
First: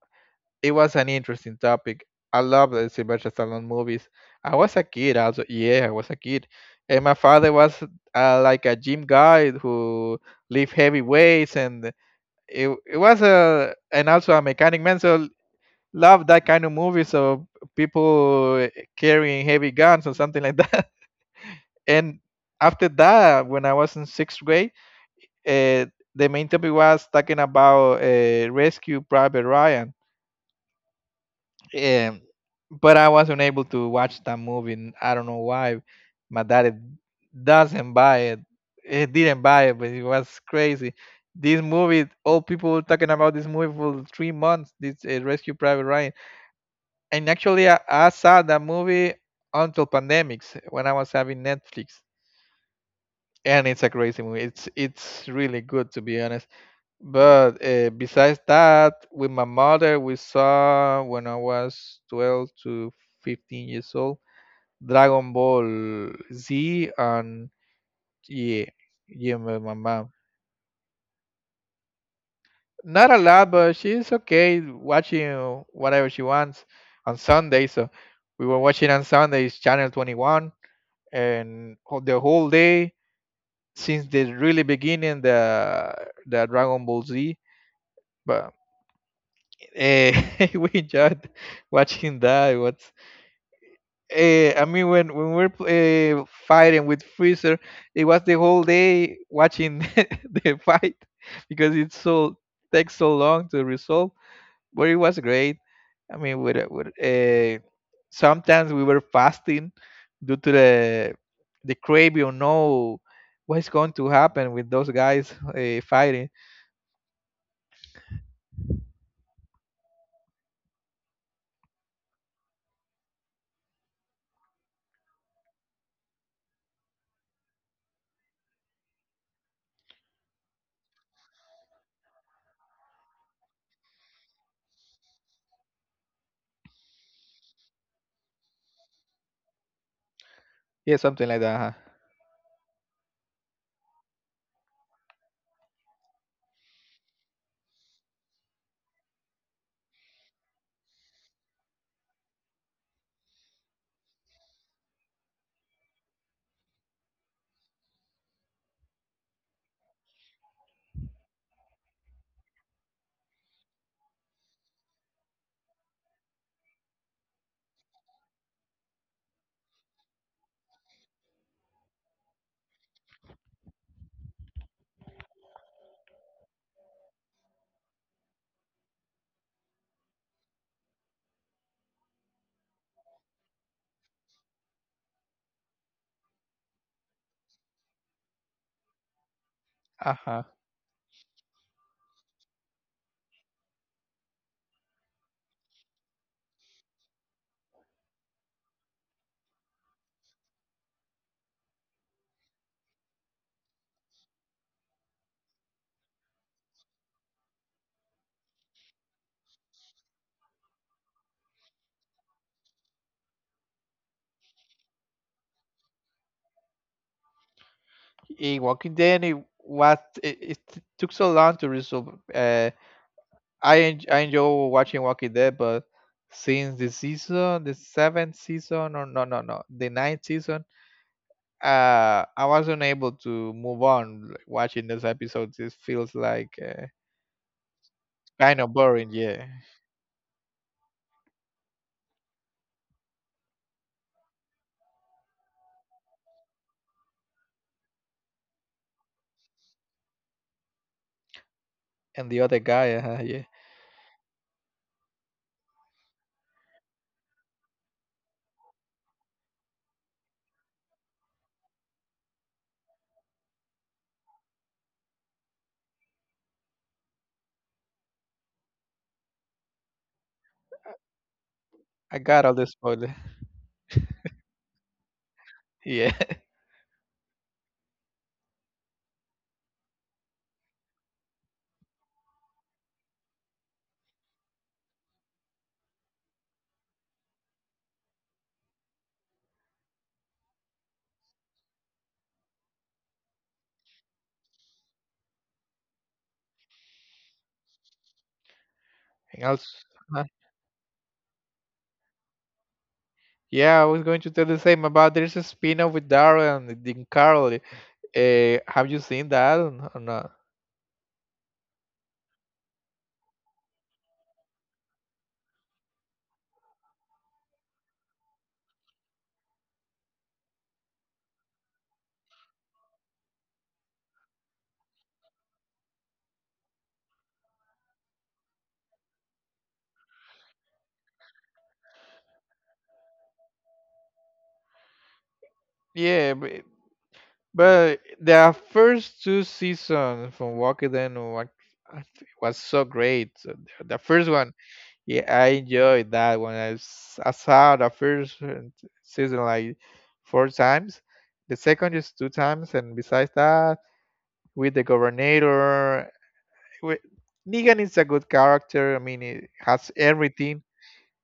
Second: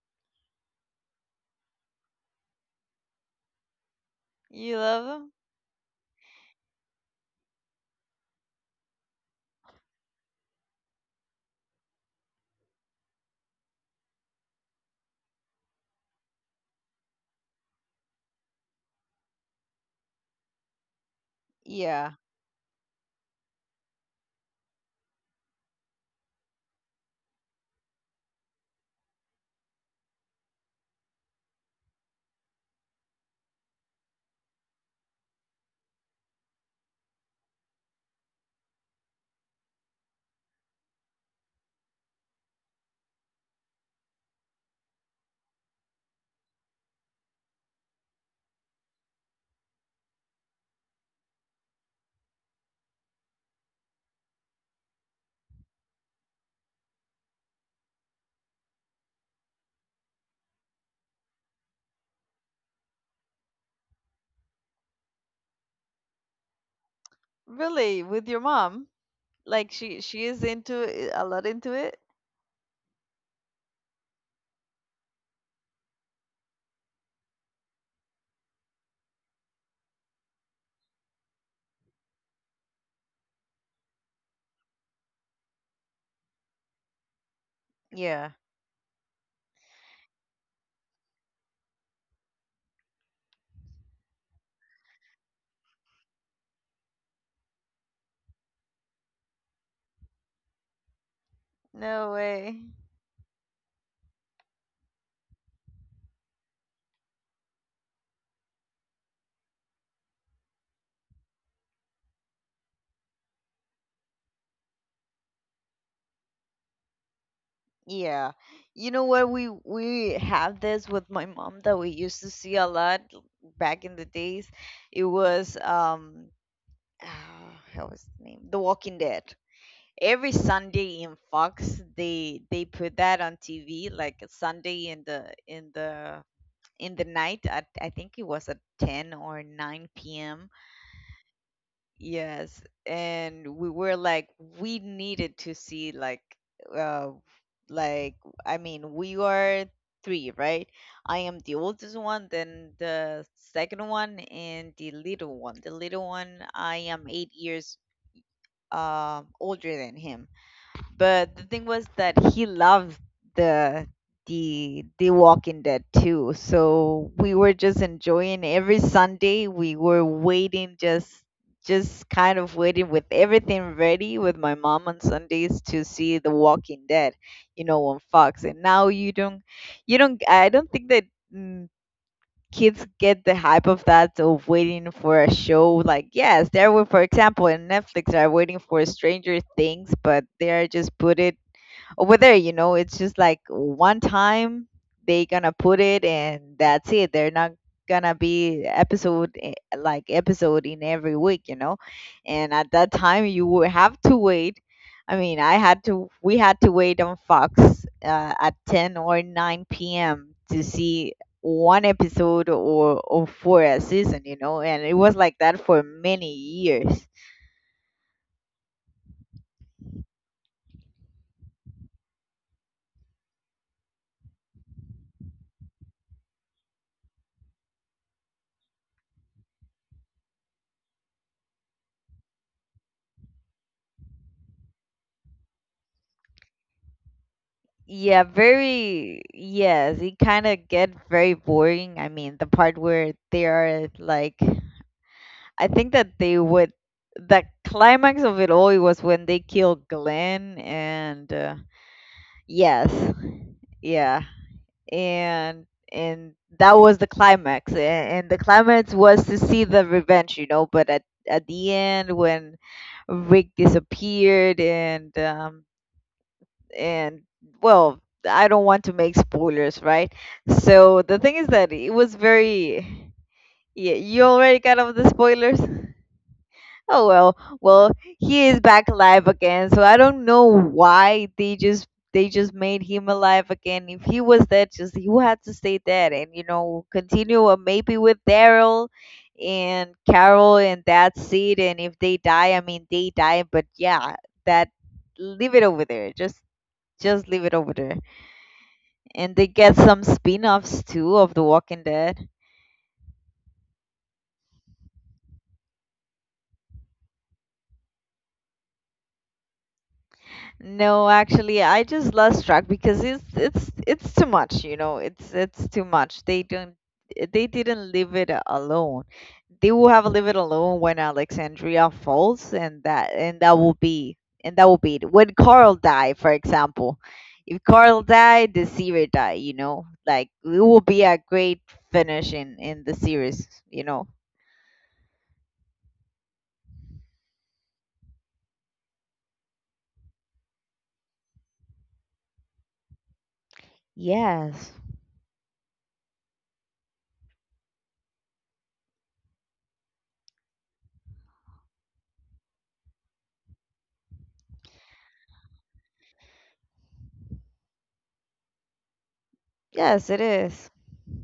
[SPEAKER 2] It was an interesting topic. I love the Sylvester Stallone movies. I was
[SPEAKER 1] You
[SPEAKER 2] a
[SPEAKER 1] love
[SPEAKER 2] kid,
[SPEAKER 1] them?
[SPEAKER 2] also. Yeah, I was a kid, and my father was uh, like a gym guy who lift heavy weights, and it it was a and also a mechanic man. So, love that kind of movies of people carrying heavy guns or something like that.
[SPEAKER 1] Yeah.
[SPEAKER 2] And after that, when I was in sixth grade, uh, the main topic was talking about uh, Rescue Private Ryan. Um, but I wasn't able to watch that movie. And I don't know why. My daddy doesn't buy it. He didn't buy it, but it was crazy. This movie, all people were talking about this movie for three months. This uh, Rescue Private Ryan. And actually, I, I saw that movie until pandemics when I was having Netflix, and it's a crazy movie. It's it's really good, to be honest. But uh, besides that, with my mother, we saw when I was twelve to fifteen years old, Dragon Ball Z, and
[SPEAKER 1] Really? With your
[SPEAKER 2] yeah,
[SPEAKER 1] mom?
[SPEAKER 2] yeah, my
[SPEAKER 1] Like,
[SPEAKER 2] my
[SPEAKER 1] she
[SPEAKER 2] mom.
[SPEAKER 1] she is into it, a lot into it?
[SPEAKER 2] Not a lot, but she's okay watching whatever she wants on Sunday. So we were watching on Sundays, Channel twenty-one, and ho- the whole day since the really beginning, the the Dragon Ball Z.
[SPEAKER 1] Yeah.
[SPEAKER 2] but. Eh, we enjoyed watching that. It was, eh, I mean, when when we we're uh, fighting with Freezer, it was the whole day watching the fight because it
[SPEAKER 1] No
[SPEAKER 2] so
[SPEAKER 1] way.
[SPEAKER 2] takes so long to resolve. But it was great. I mean, with uh, with uh, sometimes we were fasting due to the the crave. You know what's going to happen with those guys uh, fighting.
[SPEAKER 1] Yeah. You know what, we we have this with my mom that we used to see a lot back in the days. It was, um how was the name? The Walking Dead. Every Sunday in Fox, they they put that on T V like a Sunday in the in the in the night at, I think it was at ten or nine p m.
[SPEAKER 2] Yeah, something like that. Huh?
[SPEAKER 1] Yes, and we were like we needed to see, like, uh like, I mean, we are three, right? I am the oldest one, then the second one and the little one. The little one, I am eight years um older than him. But the thing was that he loved the the the Walking Dead too. So we were just enjoying every Sunday. We were waiting, just just kind of waiting with everything ready with my mom on Sundays to see The Walking Dead, you know, on Fox. And now you don't you don't I don't think that, mm, kids get the hype of that, of waiting for a show. Like, yes, there were, for example, in Netflix they are waiting for Stranger Things, but
[SPEAKER 2] Uh-huh.
[SPEAKER 1] they are just put it over there, you know it's just like one time they gonna put it and that's it. They're not gonna be episode, eh, like, episode in every week, you know and at that time you would have to wait. I mean, I had to we had to wait on Fox, uh, at ten or nine p m to see one episode, or, or for a season, you know and it was like that for many years.
[SPEAKER 2] In Walking Dead, it was it, it took so long to resolve. Uh, I en- I enjoy watching Walking Dead, but since the season, the seventh season, or no, no, no, the ninth season, uh, I was not able to move on, like, watching this episode. It feels like uh,
[SPEAKER 1] Yeah,
[SPEAKER 2] kind of boring,
[SPEAKER 1] very,
[SPEAKER 2] yeah.
[SPEAKER 1] yes, it kind of get very boring. I mean, the part where they are like, I think that they would, the climax of it all, it was when they killed Glenn, and, uh,
[SPEAKER 2] And the other
[SPEAKER 1] yes.
[SPEAKER 2] guy, uh, yeah,
[SPEAKER 1] Yeah. And and that was the climax. And, and the climax was to see the revenge, you know, but at at the end, when Rick disappeared, and, um and well, I don't want to make spoilers, right? So the thing is that it was
[SPEAKER 2] I got all the
[SPEAKER 1] very—
[SPEAKER 2] spoiler.
[SPEAKER 1] Yeah, you already got off the spoilers.
[SPEAKER 2] Yeah.
[SPEAKER 1] Oh, well, well he is back alive again, so I don't know why they just they just made him alive again. If he was dead, just he would have to stay dead and, you know continue, or maybe with Daryl and Carol and that seed. And if they die, I mean, they die, but yeah, that, leave it over there, just just leave it over there. And
[SPEAKER 2] And
[SPEAKER 1] they
[SPEAKER 2] also,
[SPEAKER 1] get some
[SPEAKER 2] uh,
[SPEAKER 1] spin-offs too of The Walking Dead.
[SPEAKER 2] yeah, I was going to tell the same about there's a spin-off with Daryl and Dean Carl. Uh, have you seen that or not?
[SPEAKER 1] No, actually, I just lost track because it's it's it's too much, you know. It's it's too much. They don't they didn't leave it alone. They will have leave it alone when Alexandria falls, and that and that will be and that will be it. When Carl die, for example, if Carl died, the series die. You know, like, it will be a great finish in in the series. You know.
[SPEAKER 2] Yeah, but, but the first two seasons from Walking Dead wa- was so great. So The the first one,
[SPEAKER 1] Yes,
[SPEAKER 2] yeah, I enjoyed that one. I, s- I saw the first uh, season like four times. The second is two times, and besides that, with the governor, with, Negan is a good character. I mean, it has
[SPEAKER 1] yes, it
[SPEAKER 2] everything,
[SPEAKER 1] is.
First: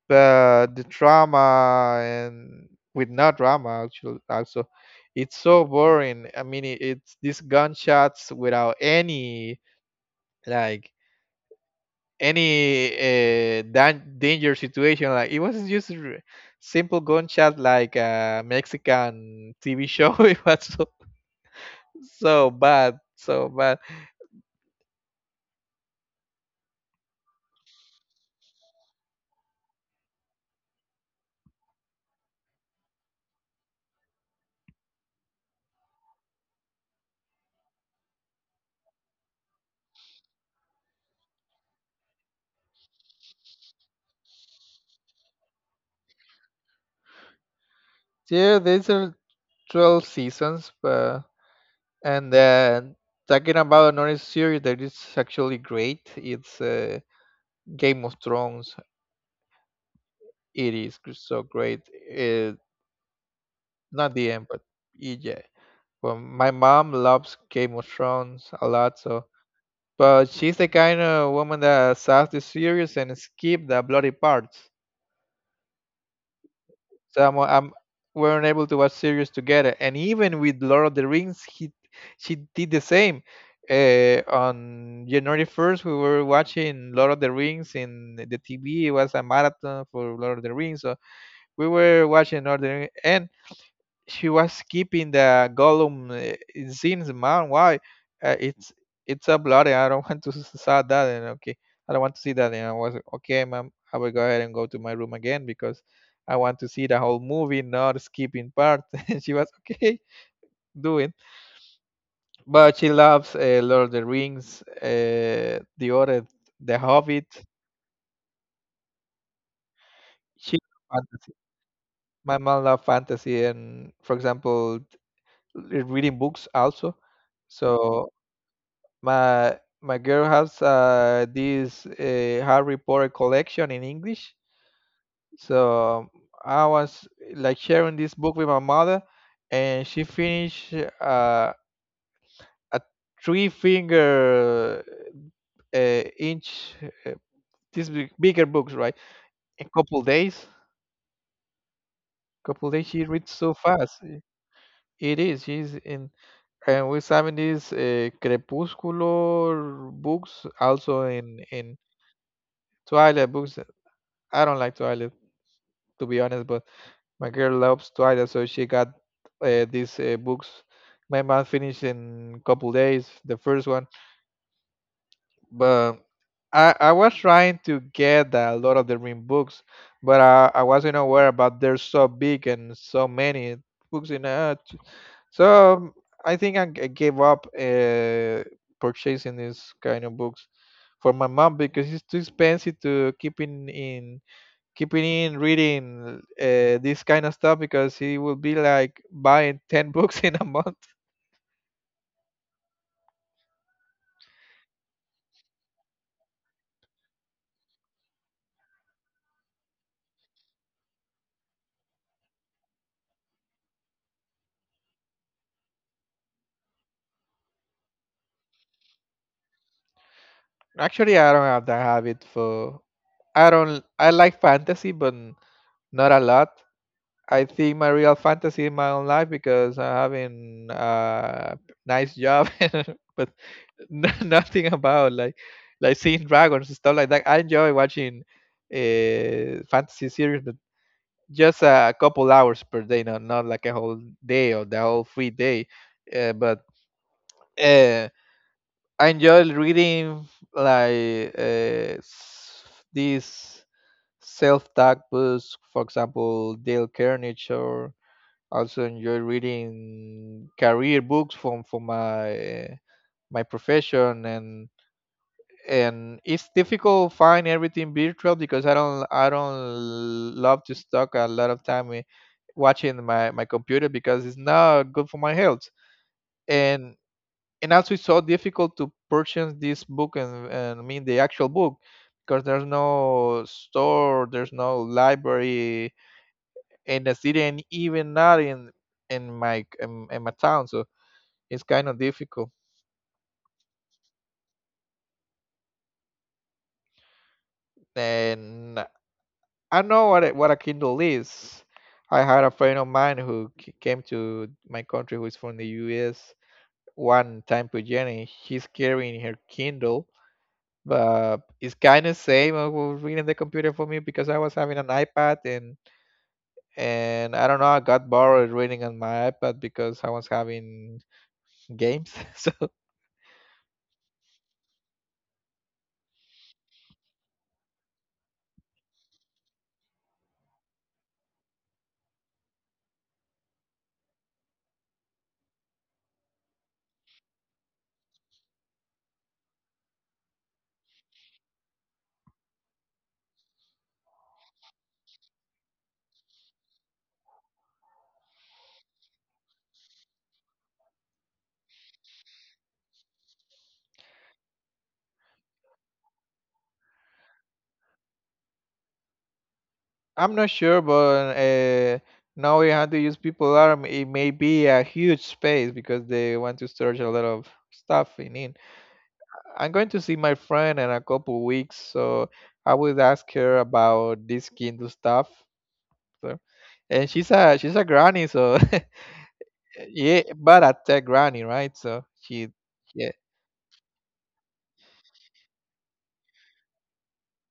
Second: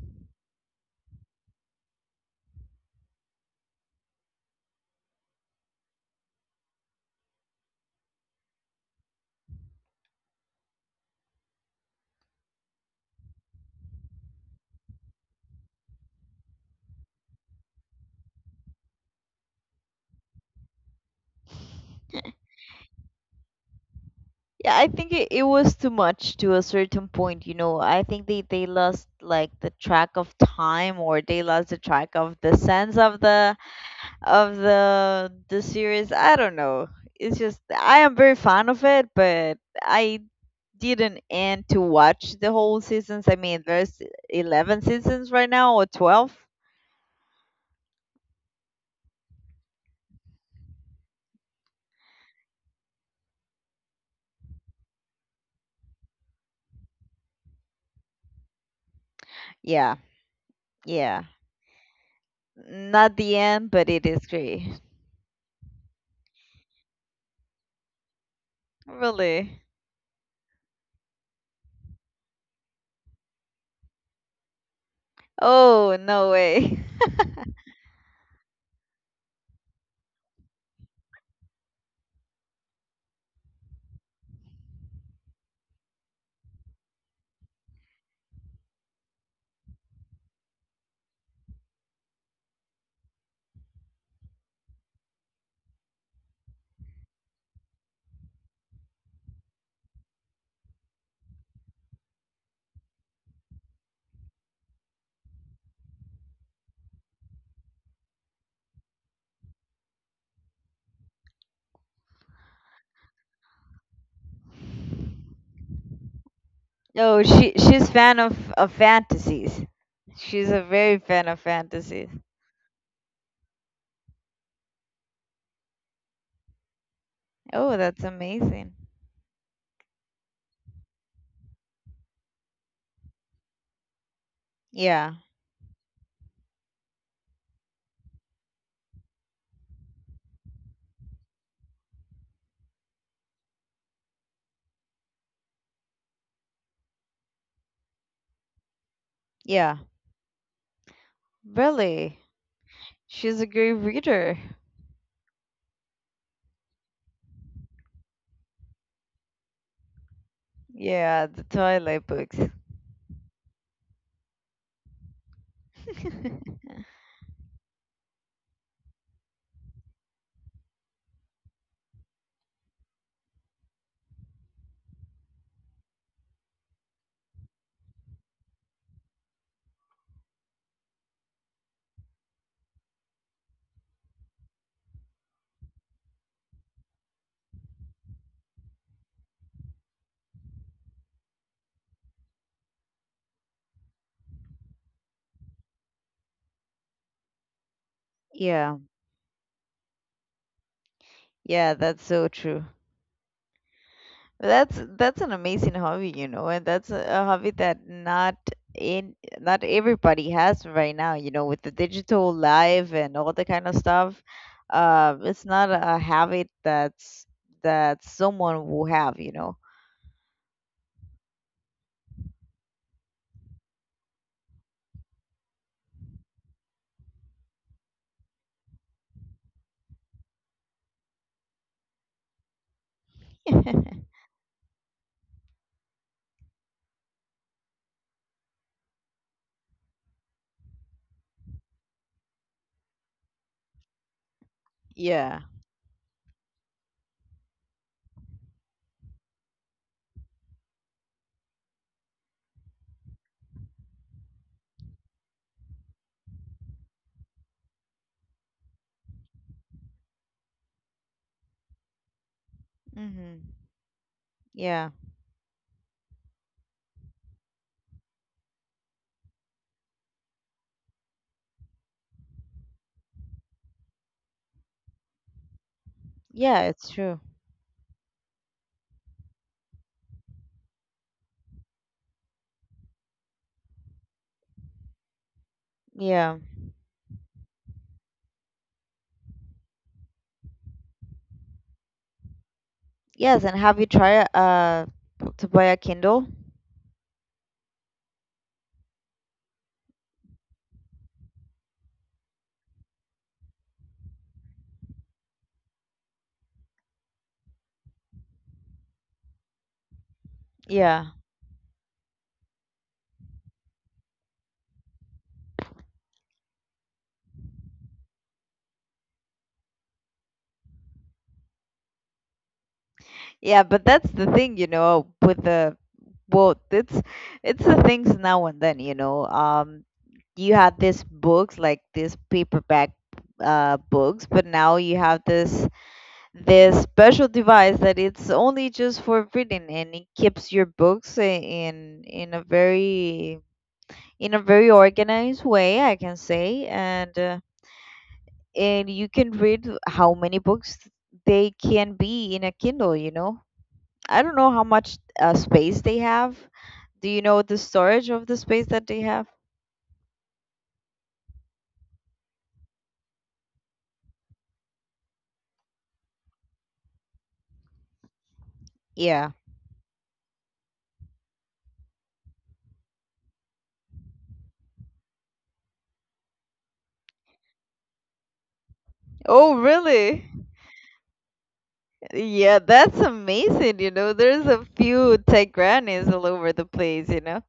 [SPEAKER 2] uh, the drama. And with no drama actually also it's so boring. I mean, it, it's these gunshots without any like any uh, dan- danger situation. Like, it was just r- simple gunshot like a Mexican TV show. It was so, so bad, so bad.
[SPEAKER 1] Yeah, I think it, it was too much to a certain point, you know. I think they they lost like the track of time, or they lost the track of the sense of the of the the series. I don't know. It's just, I am very fan of it, but I didn't end to watch the whole seasons. I mean, there's eleven seasons right now or twelve.
[SPEAKER 2] Yeah, these are twelve seasons. But and then talking about another series that is actually great, it's uh, Game of Thrones.
[SPEAKER 1] Yeah.
[SPEAKER 2] It is g-
[SPEAKER 1] Yeah.
[SPEAKER 2] so great. It,
[SPEAKER 1] Not the end, but it
[SPEAKER 2] not
[SPEAKER 1] is
[SPEAKER 2] the end, but
[SPEAKER 1] great.
[SPEAKER 2] yeah. Well, my mom loves Game of Thrones a lot, so
[SPEAKER 1] Really.
[SPEAKER 2] but she's the kind of woman that saws the series and skip the bloody parts.
[SPEAKER 1] Oh, no way.
[SPEAKER 2] So I'm, I'm weren't able to watch series together. And even with Lord of the Rings, he she did the same. Uh, on January first, we were watching Lord of the Rings in the T V. It was a marathon for Lord of the Rings, so we were watching Lord of the Rings, and she was keeping the Gollum uh, scenes, man. Why? Uh, it's it's a bloody. I don't want to s- saw that. And okay, I don't want to see that. And I was okay, mom. I will go ahead and go to my room again because I want to see the whole movie, not skipping parts. And she was okay, do it. But she loves uh, Lord of the Rings, uh, the other, The
[SPEAKER 1] No,
[SPEAKER 2] Hobbit.
[SPEAKER 1] she she's fan of of fantasies. She's
[SPEAKER 2] She
[SPEAKER 1] a very
[SPEAKER 2] loves
[SPEAKER 1] fan
[SPEAKER 2] fantasy.
[SPEAKER 1] of fantasies.
[SPEAKER 2] My mom loves fantasy, and for example, re- reading books also.
[SPEAKER 1] Oh, that's
[SPEAKER 2] So
[SPEAKER 1] amazing.
[SPEAKER 2] My my girl has uh, this uh, Harry Potter collection in English,
[SPEAKER 1] Yeah,
[SPEAKER 2] so I was like sharing this book with my mother, and she finished uh, a three finger uh, inch uh, these big, bigger books, right? In
[SPEAKER 1] yeah,
[SPEAKER 2] couple days,
[SPEAKER 1] really.
[SPEAKER 2] couple days she reads
[SPEAKER 1] She's a
[SPEAKER 2] so
[SPEAKER 1] great
[SPEAKER 2] fast.
[SPEAKER 1] reader.
[SPEAKER 2] It is. She's in, and we're having these uh, crepuscular books also
[SPEAKER 1] Yeah,
[SPEAKER 2] in
[SPEAKER 1] the
[SPEAKER 2] in
[SPEAKER 1] Twilight books.
[SPEAKER 2] Twilight books. I don't like to eyelid, to be honest, but my girl loves Twilight, so she got uh, these uh, books. My mom finished in couple days, the first one. But I, I was trying to get a lot of the Ring books, but I, I wasn't aware about they're so big and so many books in it. So um, I think I g- gave up uh, purchasing these kind of books for my mom because it's too expensive to keep in in keeping in reading uh, this kind of stuff because he will be
[SPEAKER 1] Yeah,
[SPEAKER 2] like buying ten books in a month.
[SPEAKER 1] yeah, that's so true. That's that's an amazing hobby, you know, and that's a a hobby that not, in not everybody has right now, you know, with the digital life and all the kind of stuff. Uh, it's not a habit that's that someone will have, you know.
[SPEAKER 2] Actually, I don't have that habit. For I don't I like fantasy, but not a lot. I think my real fantasy in my own life because I'm having a nice job. But n- nothing about like like seeing dragons and stuff like that. I enjoy watching uh fantasy series just a couple hours per day, not not like a whole day or the whole free
[SPEAKER 1] Yeah.
[SPEAKER 2] day. Uh, but uh, I enjoy reading, like, uh, s- these self-taught books, for example, Dale Carnegie, or also enjoy reading career books from from my uh, my
[SPEAKER 1] Mm-hmm.
[SPEAKER 2] profession. and
[SPEAKER 1] Yeah.
[SPEAKER 2] and it's difficult to find everything virtual because I don't I don't love to stuck a lot of time i- watching my, my computer because it's not good for my health.
[SPEAKER 1] Yeah, it's
[SPEAKER 2] And
[SPEAKER 1] true.
[SPEAKER 2] and also it's so difficult to purchase this book, and, and I mean the actual book because there's no store, there's no library
[SPEAKER 1] Yeah.
[SPEAKER 2] in the city, and even not in in my in, in my town. So it's kind of difficult.
[SPEAKER 1] Yes, and have you tried uh to buy a Kindle?
[SPEAKER 2] And I know what a, what a Kindle is. I had a friend of mine who c- came to my country, who is from the U S. One time to Jenny, she's carrying her Kindle,
[SPEAKER 1] Yeah.
[SPEAKER 2] but it's kind of same. I was reading the computer for me because I was having an iPad, and and I don't know. I got bored reading on my iPad because I was having games. So
[SPEAKER 1] Yeah, but that's the thing, you know, with the well, it's it's the things now and then, you know. Um, you had these books, like, these paperback, uh books, but now you have this this special device that it's only just for reading, and it keeps your books, i- in in a very, in a very organized way, I can say, and, uh, and you can read how many books they can be in a Kindle, you know. I don't know how much, uh, space they have. Do you know the storage of the space that they have?
[SPEAKER 2] I'm not sure, but uh, now we have to use people arm. It may be a huge space because they want to storage a lot of stuff in it.
[SPEAKER 1] Yeah.
[SPEAKER 2] I'm going to see my friend in a couple weeks, so I would ask her about this Kindle stuff. So, and she's a she's a granny, so
[SPEAKER 1] Oh,
[SPEAKER 2] yeah,
[SPEAKER 1] really?
[SPEAKER 2] but a tech granny, right? So she
[SPEAKER 1] Yeah, that's
[SPEAKER 2] yeah,
[SPEAKER 1] amazing. You know, there's a few tech grannies all over the place, you know?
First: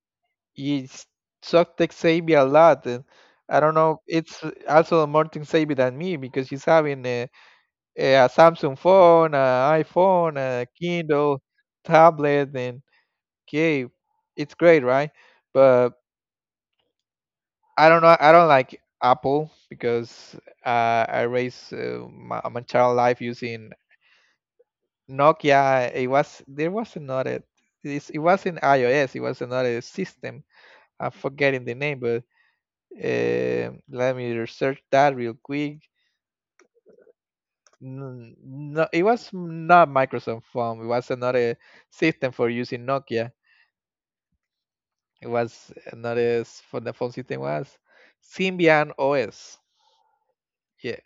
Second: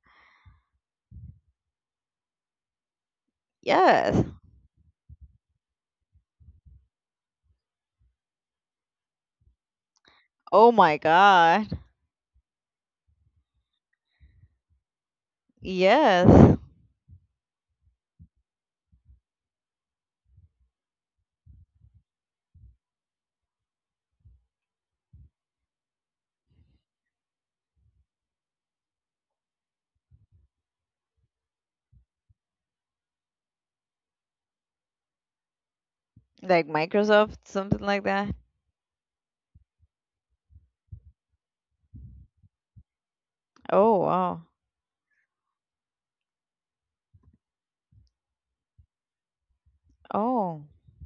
[SPEAKER 2] it's so tech savvy a lot. And I don't know,
[SPEAKER 1] Yes.
[SPEAKER 2] it's also more tech savvy than me because she's having a, a Samsung phone, an iPhone, a
[SPEAKER 1] Oh my
[SPEAKER 2] Kindle
[SPEAKER 1] God.
[SPEAKER 2] tablet, and okay, it's great, right? But
[SPEAKER 1] Yes.
[SPEAKER 2] I don't know. I don't like Apple because uh, I raised uh, my, my child life using Nokia. It was there was another. it's, it was in iOS. It was another system. I'm forgetting the name, but uh, let me research that real quick.
[SPEAKER 1] Like Microsoft, something like that.
[SPEAKER 2] N- No, it was not Microsoft phone. It was another system for using Nokia.
[SPEAKER 1] Oh, wow.
[SPEAKER 2] It was another s- for the phone system was Symbian O S.
[SPEAKER 1] Oh.
[SPEAKER 2] Yeah,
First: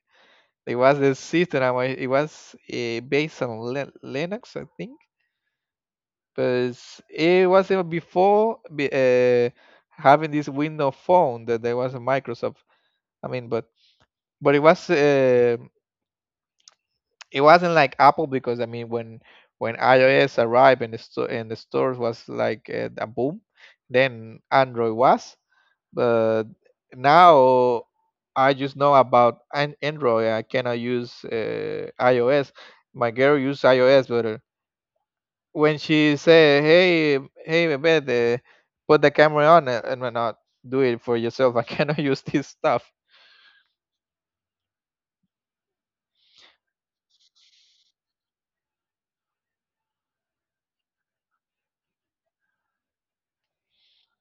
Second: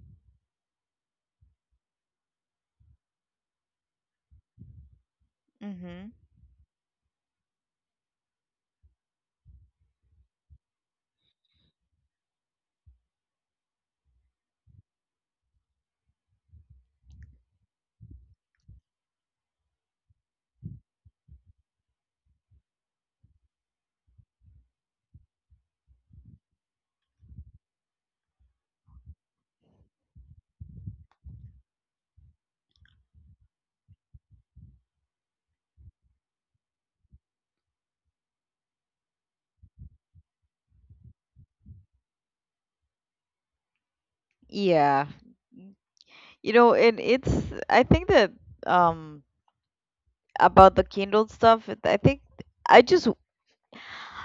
[SPEAKER 2] it was a system. I wa- It was uh, based on Lin- Linux, I think.
[SPEAKER 1] Mm-hmm.
[SPEAKER 2] But it was even before be- uh, having this Windows phone that there was a Microsoft. I mean, but but it was uh, it wasn't like Apple because I mean, when when iOS arrived and the store and the stores was like uh, a boom, then Android was. But now I just know about an Android. I cannot use uh, iOS. My girl use iOS, but uh, when she say, "Hey, hey, Beth, uh, put the camera on," uh, and why not do it for yourself. I cannot use this stuff.
[SPEAKER 1] Yeah. You know, and it's, I think that, um about the Kindle stuff, it- I think I just,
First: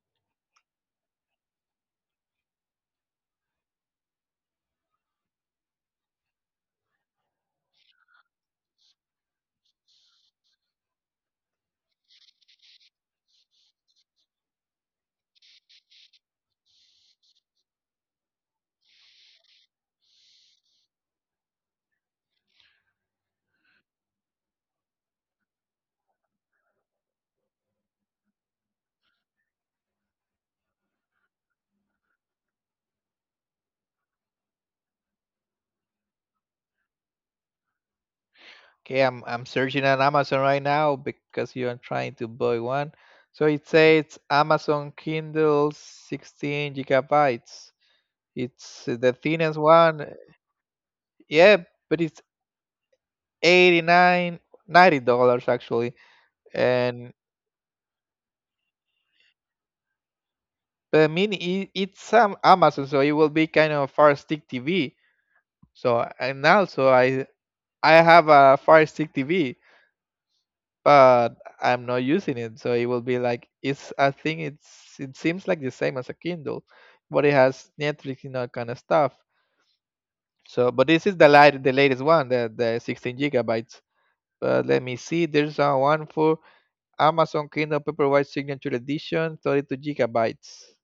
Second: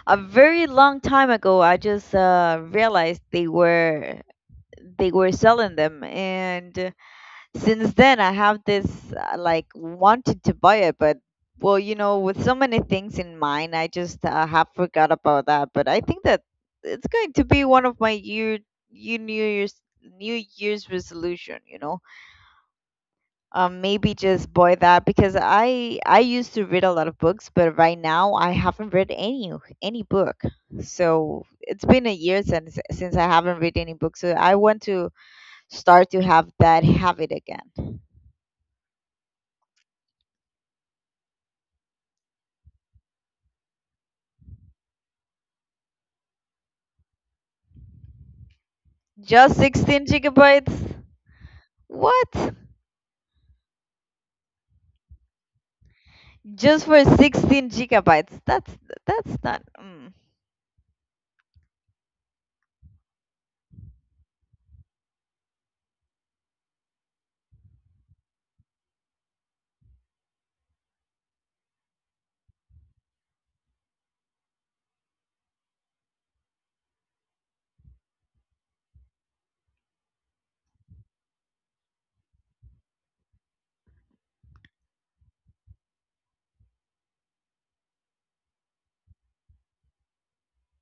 [SPEAKER 1] a very long time ago I just, uh, realized they were, they were selling them, and, uh, since then I have this, uh, like, wanted to buy it, but, well, you know with so many things in mind I just, uh, have forgot about that, but I think that it's going to be one of my year, you new year's, new year's resolution you know um, Maybe just boil that, because I I used to read a lot of books, but right now I haven't read any any book. So it's been a year since since I haven't read any book. So I want to start to have that habit again.
[SPEAKER 2] Okay, I'm I'm searching on Amazon right now because you are trying to buy one. So it says Amazon Kindle sixteen gigabytes. It's the thinnest
[SPEAKER 1] Just sixteen
[SPEAKER 2] one.
[SPEAKER 1] gigabytes?
[SPEAKER 2] Yeah, but it's
[SPEAKER 1] What?
[SPEAKER 2] Eighty nine, ninety dollars dollars actually.
[SPEAKER 1] Just for
[SPEAKER 2] And
[SPEAKER 1] sixteen gigabytes? That's that's not, mm,
[SPEAKER 2] But I mean, it, it's um, Amazon, so it will be kind of Fire Stick T V. So, and also I I have a Fire Stick T V, but I'm not using it. So it will be like it's. I think it's. It seems like the same as a Kindle, but it has Netflix and all kind of stuff. So, but this is the light, the latest one, the the sixteen gigabytes. But let me see. There's uh, one for Amazon Kindle Paperwhite Signature Edition, thirty-two gigabytes.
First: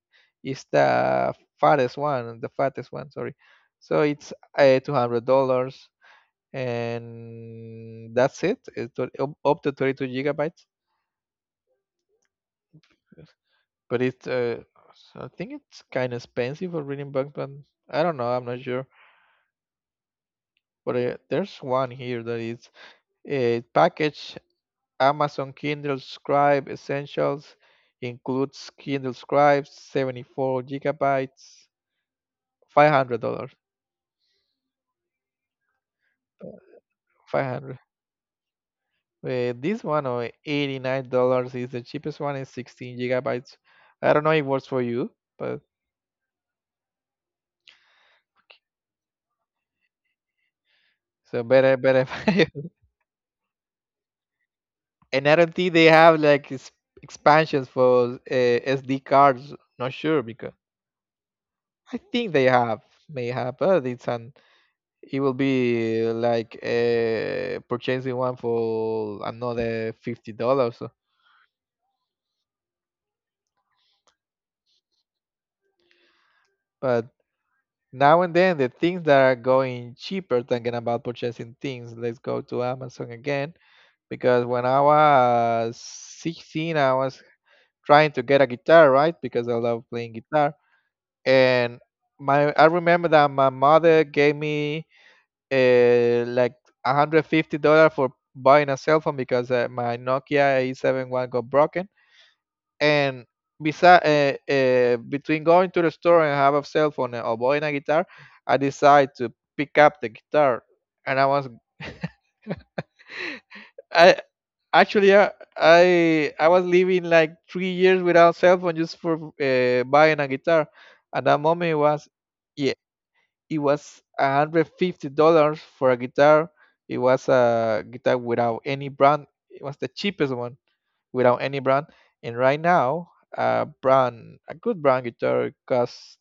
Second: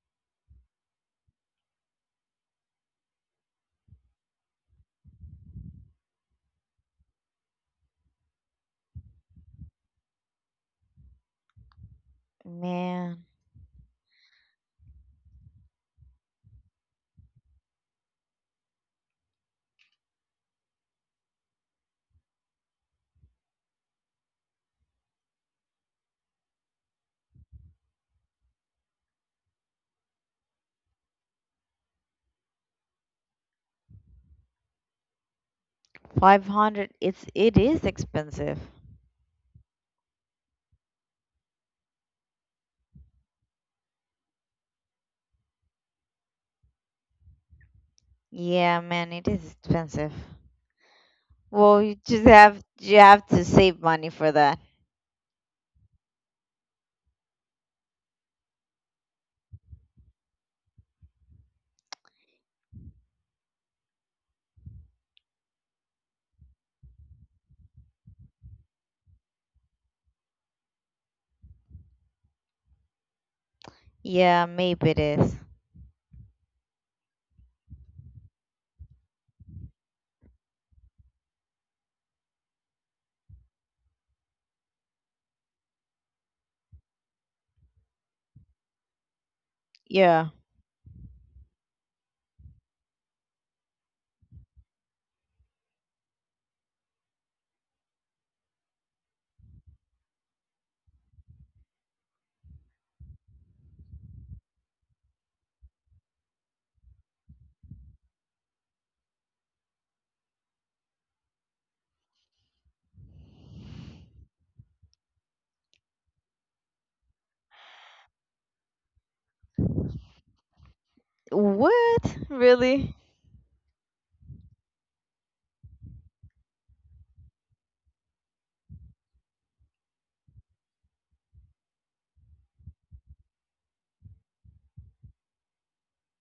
[SPEAKER 2] It's the fattest one, the fattest one, sorry. So it's uh, two hundred dollars and that's it. It's up to thirty-two gigabytes.
[SPEAKER 1] man.
[SPEAKER 2] But it, uh, so I think it's kind of expensive for reading books, but I don't know, I'm not sure. But uh, there's one here that is a package. Amazon Kindle Scribe Essentials includes Kindle Scribe seventy-four gigabytes, five hundred dollars. uh,
[SPEAKER 1] five hundred, it's it
[SPEAKER 2] five hundred.
[SPEAKER 1] is expensive.
[SPEAKER 2] Uh, this one or eighty-nine dollars is the cheapest one is sixteen gigabytes. I don't know if it works for you, but
[SPEAKER 1] Yeah, man, it is expensive.
[SPEAKER 2] so better,
[SPEAKER 1] Well, you
[SPEAKER 2] better.
[SPEAKER 1] just have you have to save money for that.
[SPEAKER 2] And I don't think they have like ex- expansions for uh, S D cards. Not sure because I think they have may have, but it's an it will be like uh, purchasing one for another fifty dollars.
[SPEAKER 1] Yeah, maybe it is.
[SPEAKER 2] But now and then, the things that are going cheaper, thinking about purchasing things, let's go to Amazon again. Because when I was sixteen, I was trying to get a guitar, right? Because I love playing
[SPEAKER 1] Yeah.
[SPEAKER 2] guitar. And my I remember that my mother gave me uh, like one hundred fifty dollars for buying a cell phone because uh, my Nokia A seven one got broken, and besides uh, uh, between going to the store and have a cell phone, eh, or buying a guitar, I decided to pick up the guitar. And I was I actually i i, I was living like three years without cell phone just for uh, buying a guitar at that moment. It
[SPEAKER 1] What?
[SPEAKER 2] was yeah,
[SPEAKER 1] Really?
[SPEAKER 2] it was one hundred fifty dollars for a guitar. It was a guitar without any brand. It was the cheapest one without any brand. And right now, a brand, a good brand guitar costs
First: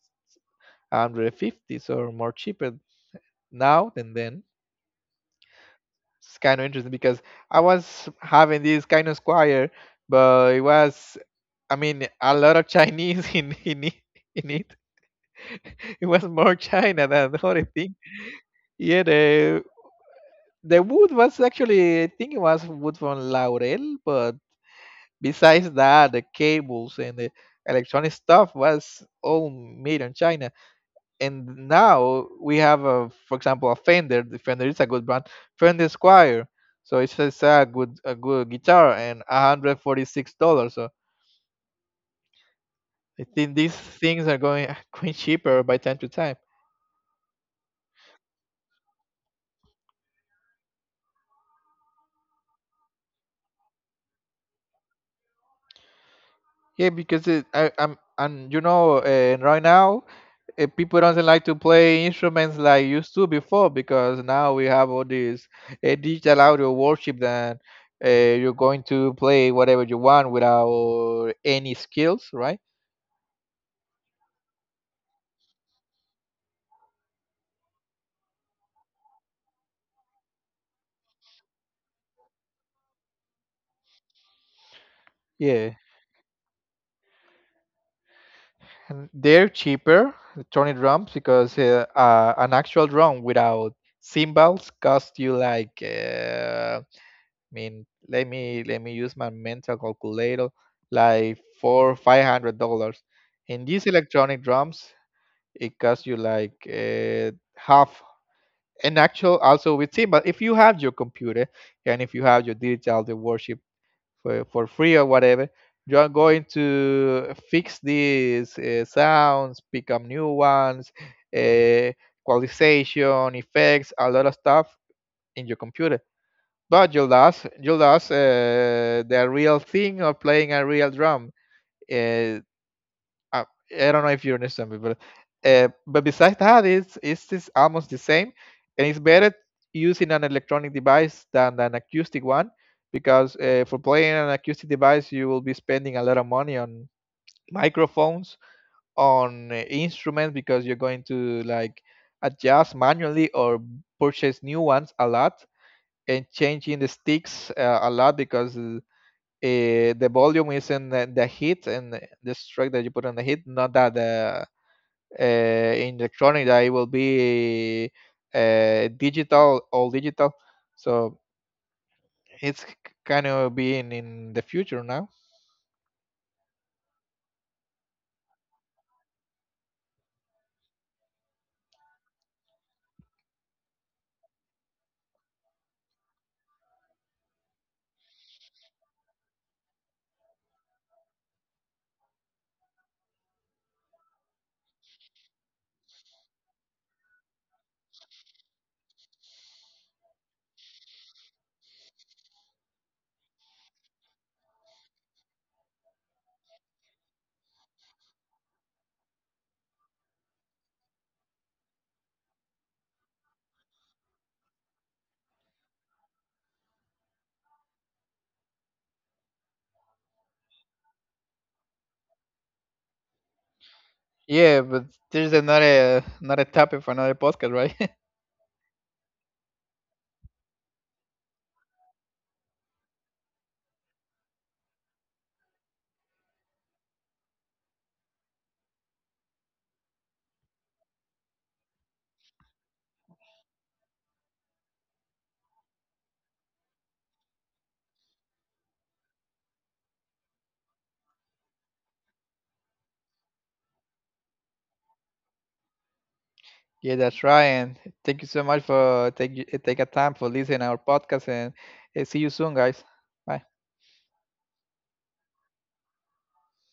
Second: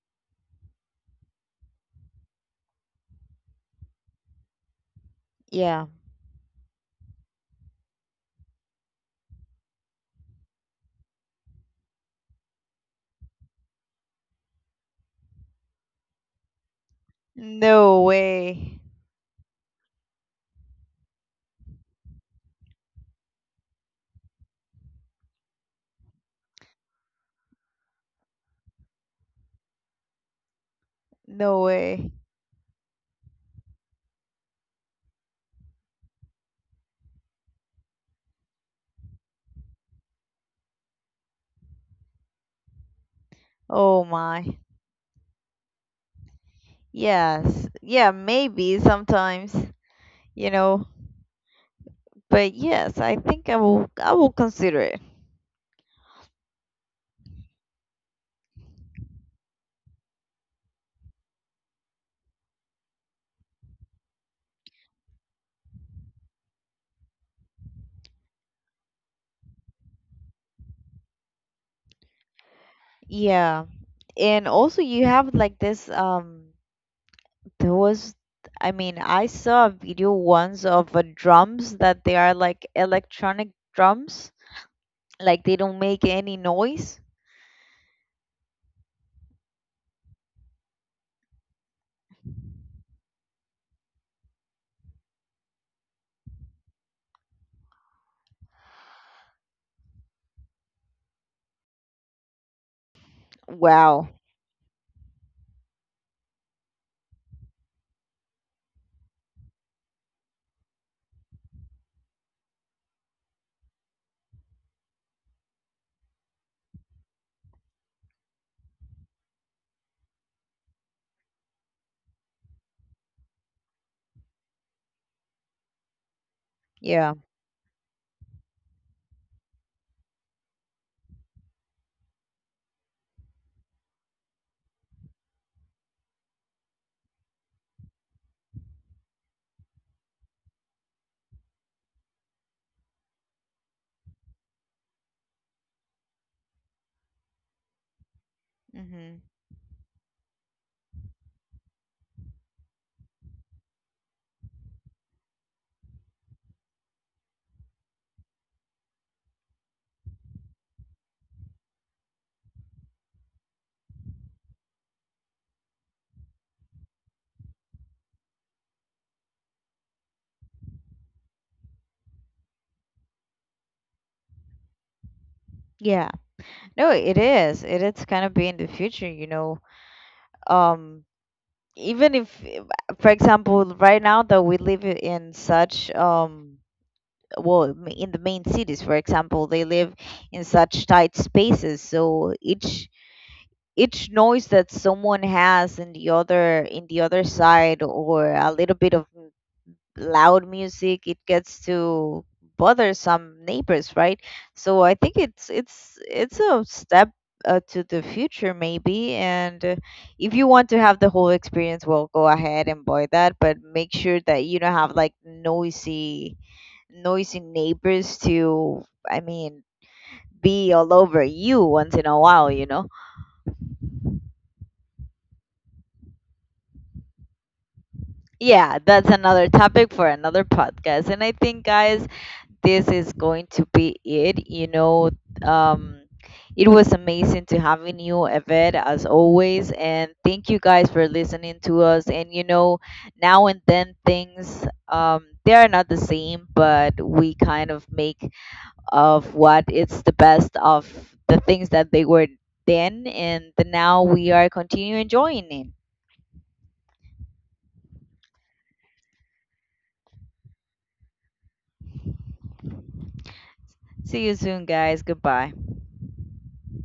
[SPEAKER 2] one hundred fifty or more cheaper now than then.
[SPEAKER 1] Yeah.
[SPEAKER 2] It's kind of interesting because I was having this kind of squire, but it was, I mean, a lot of Chinese in in it. In it. It was more China than the other thing.
[SPEAKER 1] No way.
[SPEAKER 2] Yeah, the the wood was actually, I think it was wood from laurel. But besides that, the cables and the electronic stuff was all made in China. And
[SPEAKER 1] No way.
[SPEAKER 2] now we have, a, for example, a Fender. The Fender is a good brand. Fender Squire. So it's, it's a good a good guitar and one hundred forty-six dollars. So I think these
[SPEAKER 1] Oh
[SPEAKER 2] things are
[SPEAKER 1] my.
[SPEAKER 2] going going cheaper by time to time.
[SPEAKER 1] Yes. Yeah, maybe sometimes, you know, but yes, I think I will I will consider it.
[SPEAKER 2] Yeah, because it, I, I'm, and you know uh, right now, eh, people doesn't like to play instruments like used to before because now we have all these uh, digital audio worship that uh, you're going to play whatever you want without any skills, right?
[SPEAKER 1] Yeah. And also you have, like, this, um there was, I mean, I saw a video once of, uh, drums that they are, like, electronic drums. Like, they
[SPEAKER 2] Yeah,
[SPEAKER 1] don't make any noise.
[SPEAKER 2] and they're cheaper, the Tony drums, because uh, uh, an actual drum without cymbals cost you like uh, I mean, let me let me use my mental calculator, like four five hundred dollars. And these
[SPEAKER 1] Wow.
[SPEAKER 2] electronic drums. It costs you like uh, half an actual also with SIM. But if you have your computer and if you have your digital the worship for, for free or whatever, you are going to fix these uh, sounds, pick up new ones, uh, qualization, effects, a lot of stuff in your computer. But you
[SPEAKER 1] Yeah.
[SPEAKER 2] lost, you lost uh, the real thing of playing a real drum. Uh, uh, I don't know if you understand me, but uh, but besides that, it's it's just almost the same, and it's better using an electronic device than an acoustic one because uh, for playing an acoustic device, you will be spending a lot of money on microphones,
[SPEAKER 1] Hmm.
[SPEAKER 2] on uh, instruments because you're going to, like, adjust manually or purchase new ones a lot and changing the sticks uh, a lot because. Uh, the volume is in the, the hit and the the stroke that you put on the hit, not that the uh, in electronic that it will be uh, digital all digital. So it's kind of being in the future now.
[SPEAKER 1] Yeah. No, it is. It is kind of be in the future, you know. Um, Even if, eh, for example, right now that we live in such, um, well, m- in the main cities, for example, they live in such tight spaces. So each each noise that someone has in the other, in the other side, or a little bit of loud music, it gets to bother some neighbors, right? So I think it's it's it's a step, uh, to the future, maybe. And, uh, if you want to have the whole experience, well, go ahead and buy that, but make sure that you don't have, like, noisy noisy neighbors to, I mean, be all over you once in a while, you know
[SPEAKER 2] Yeah, but there's another another topic for another podcast, right?
[SPEAKER 1] yeah, that's another topic for another podcast. And I think, guys, this is going to be it. You know, um, it was amazing to having you, Evette, as always. And thank you guys for listening to us. And, you know, now and then things, um, they are not the same, but we kind of make of what it's the best of the things that they were then, and the now we are continuing enjoying it.
[SPEAKER 2] Yeah, that's right. And thank you so much for take take a time for listening our podcast. And uh, see you soon, guys. Bye.
[SPEAKER 1] See you soon, guys. Goodbye.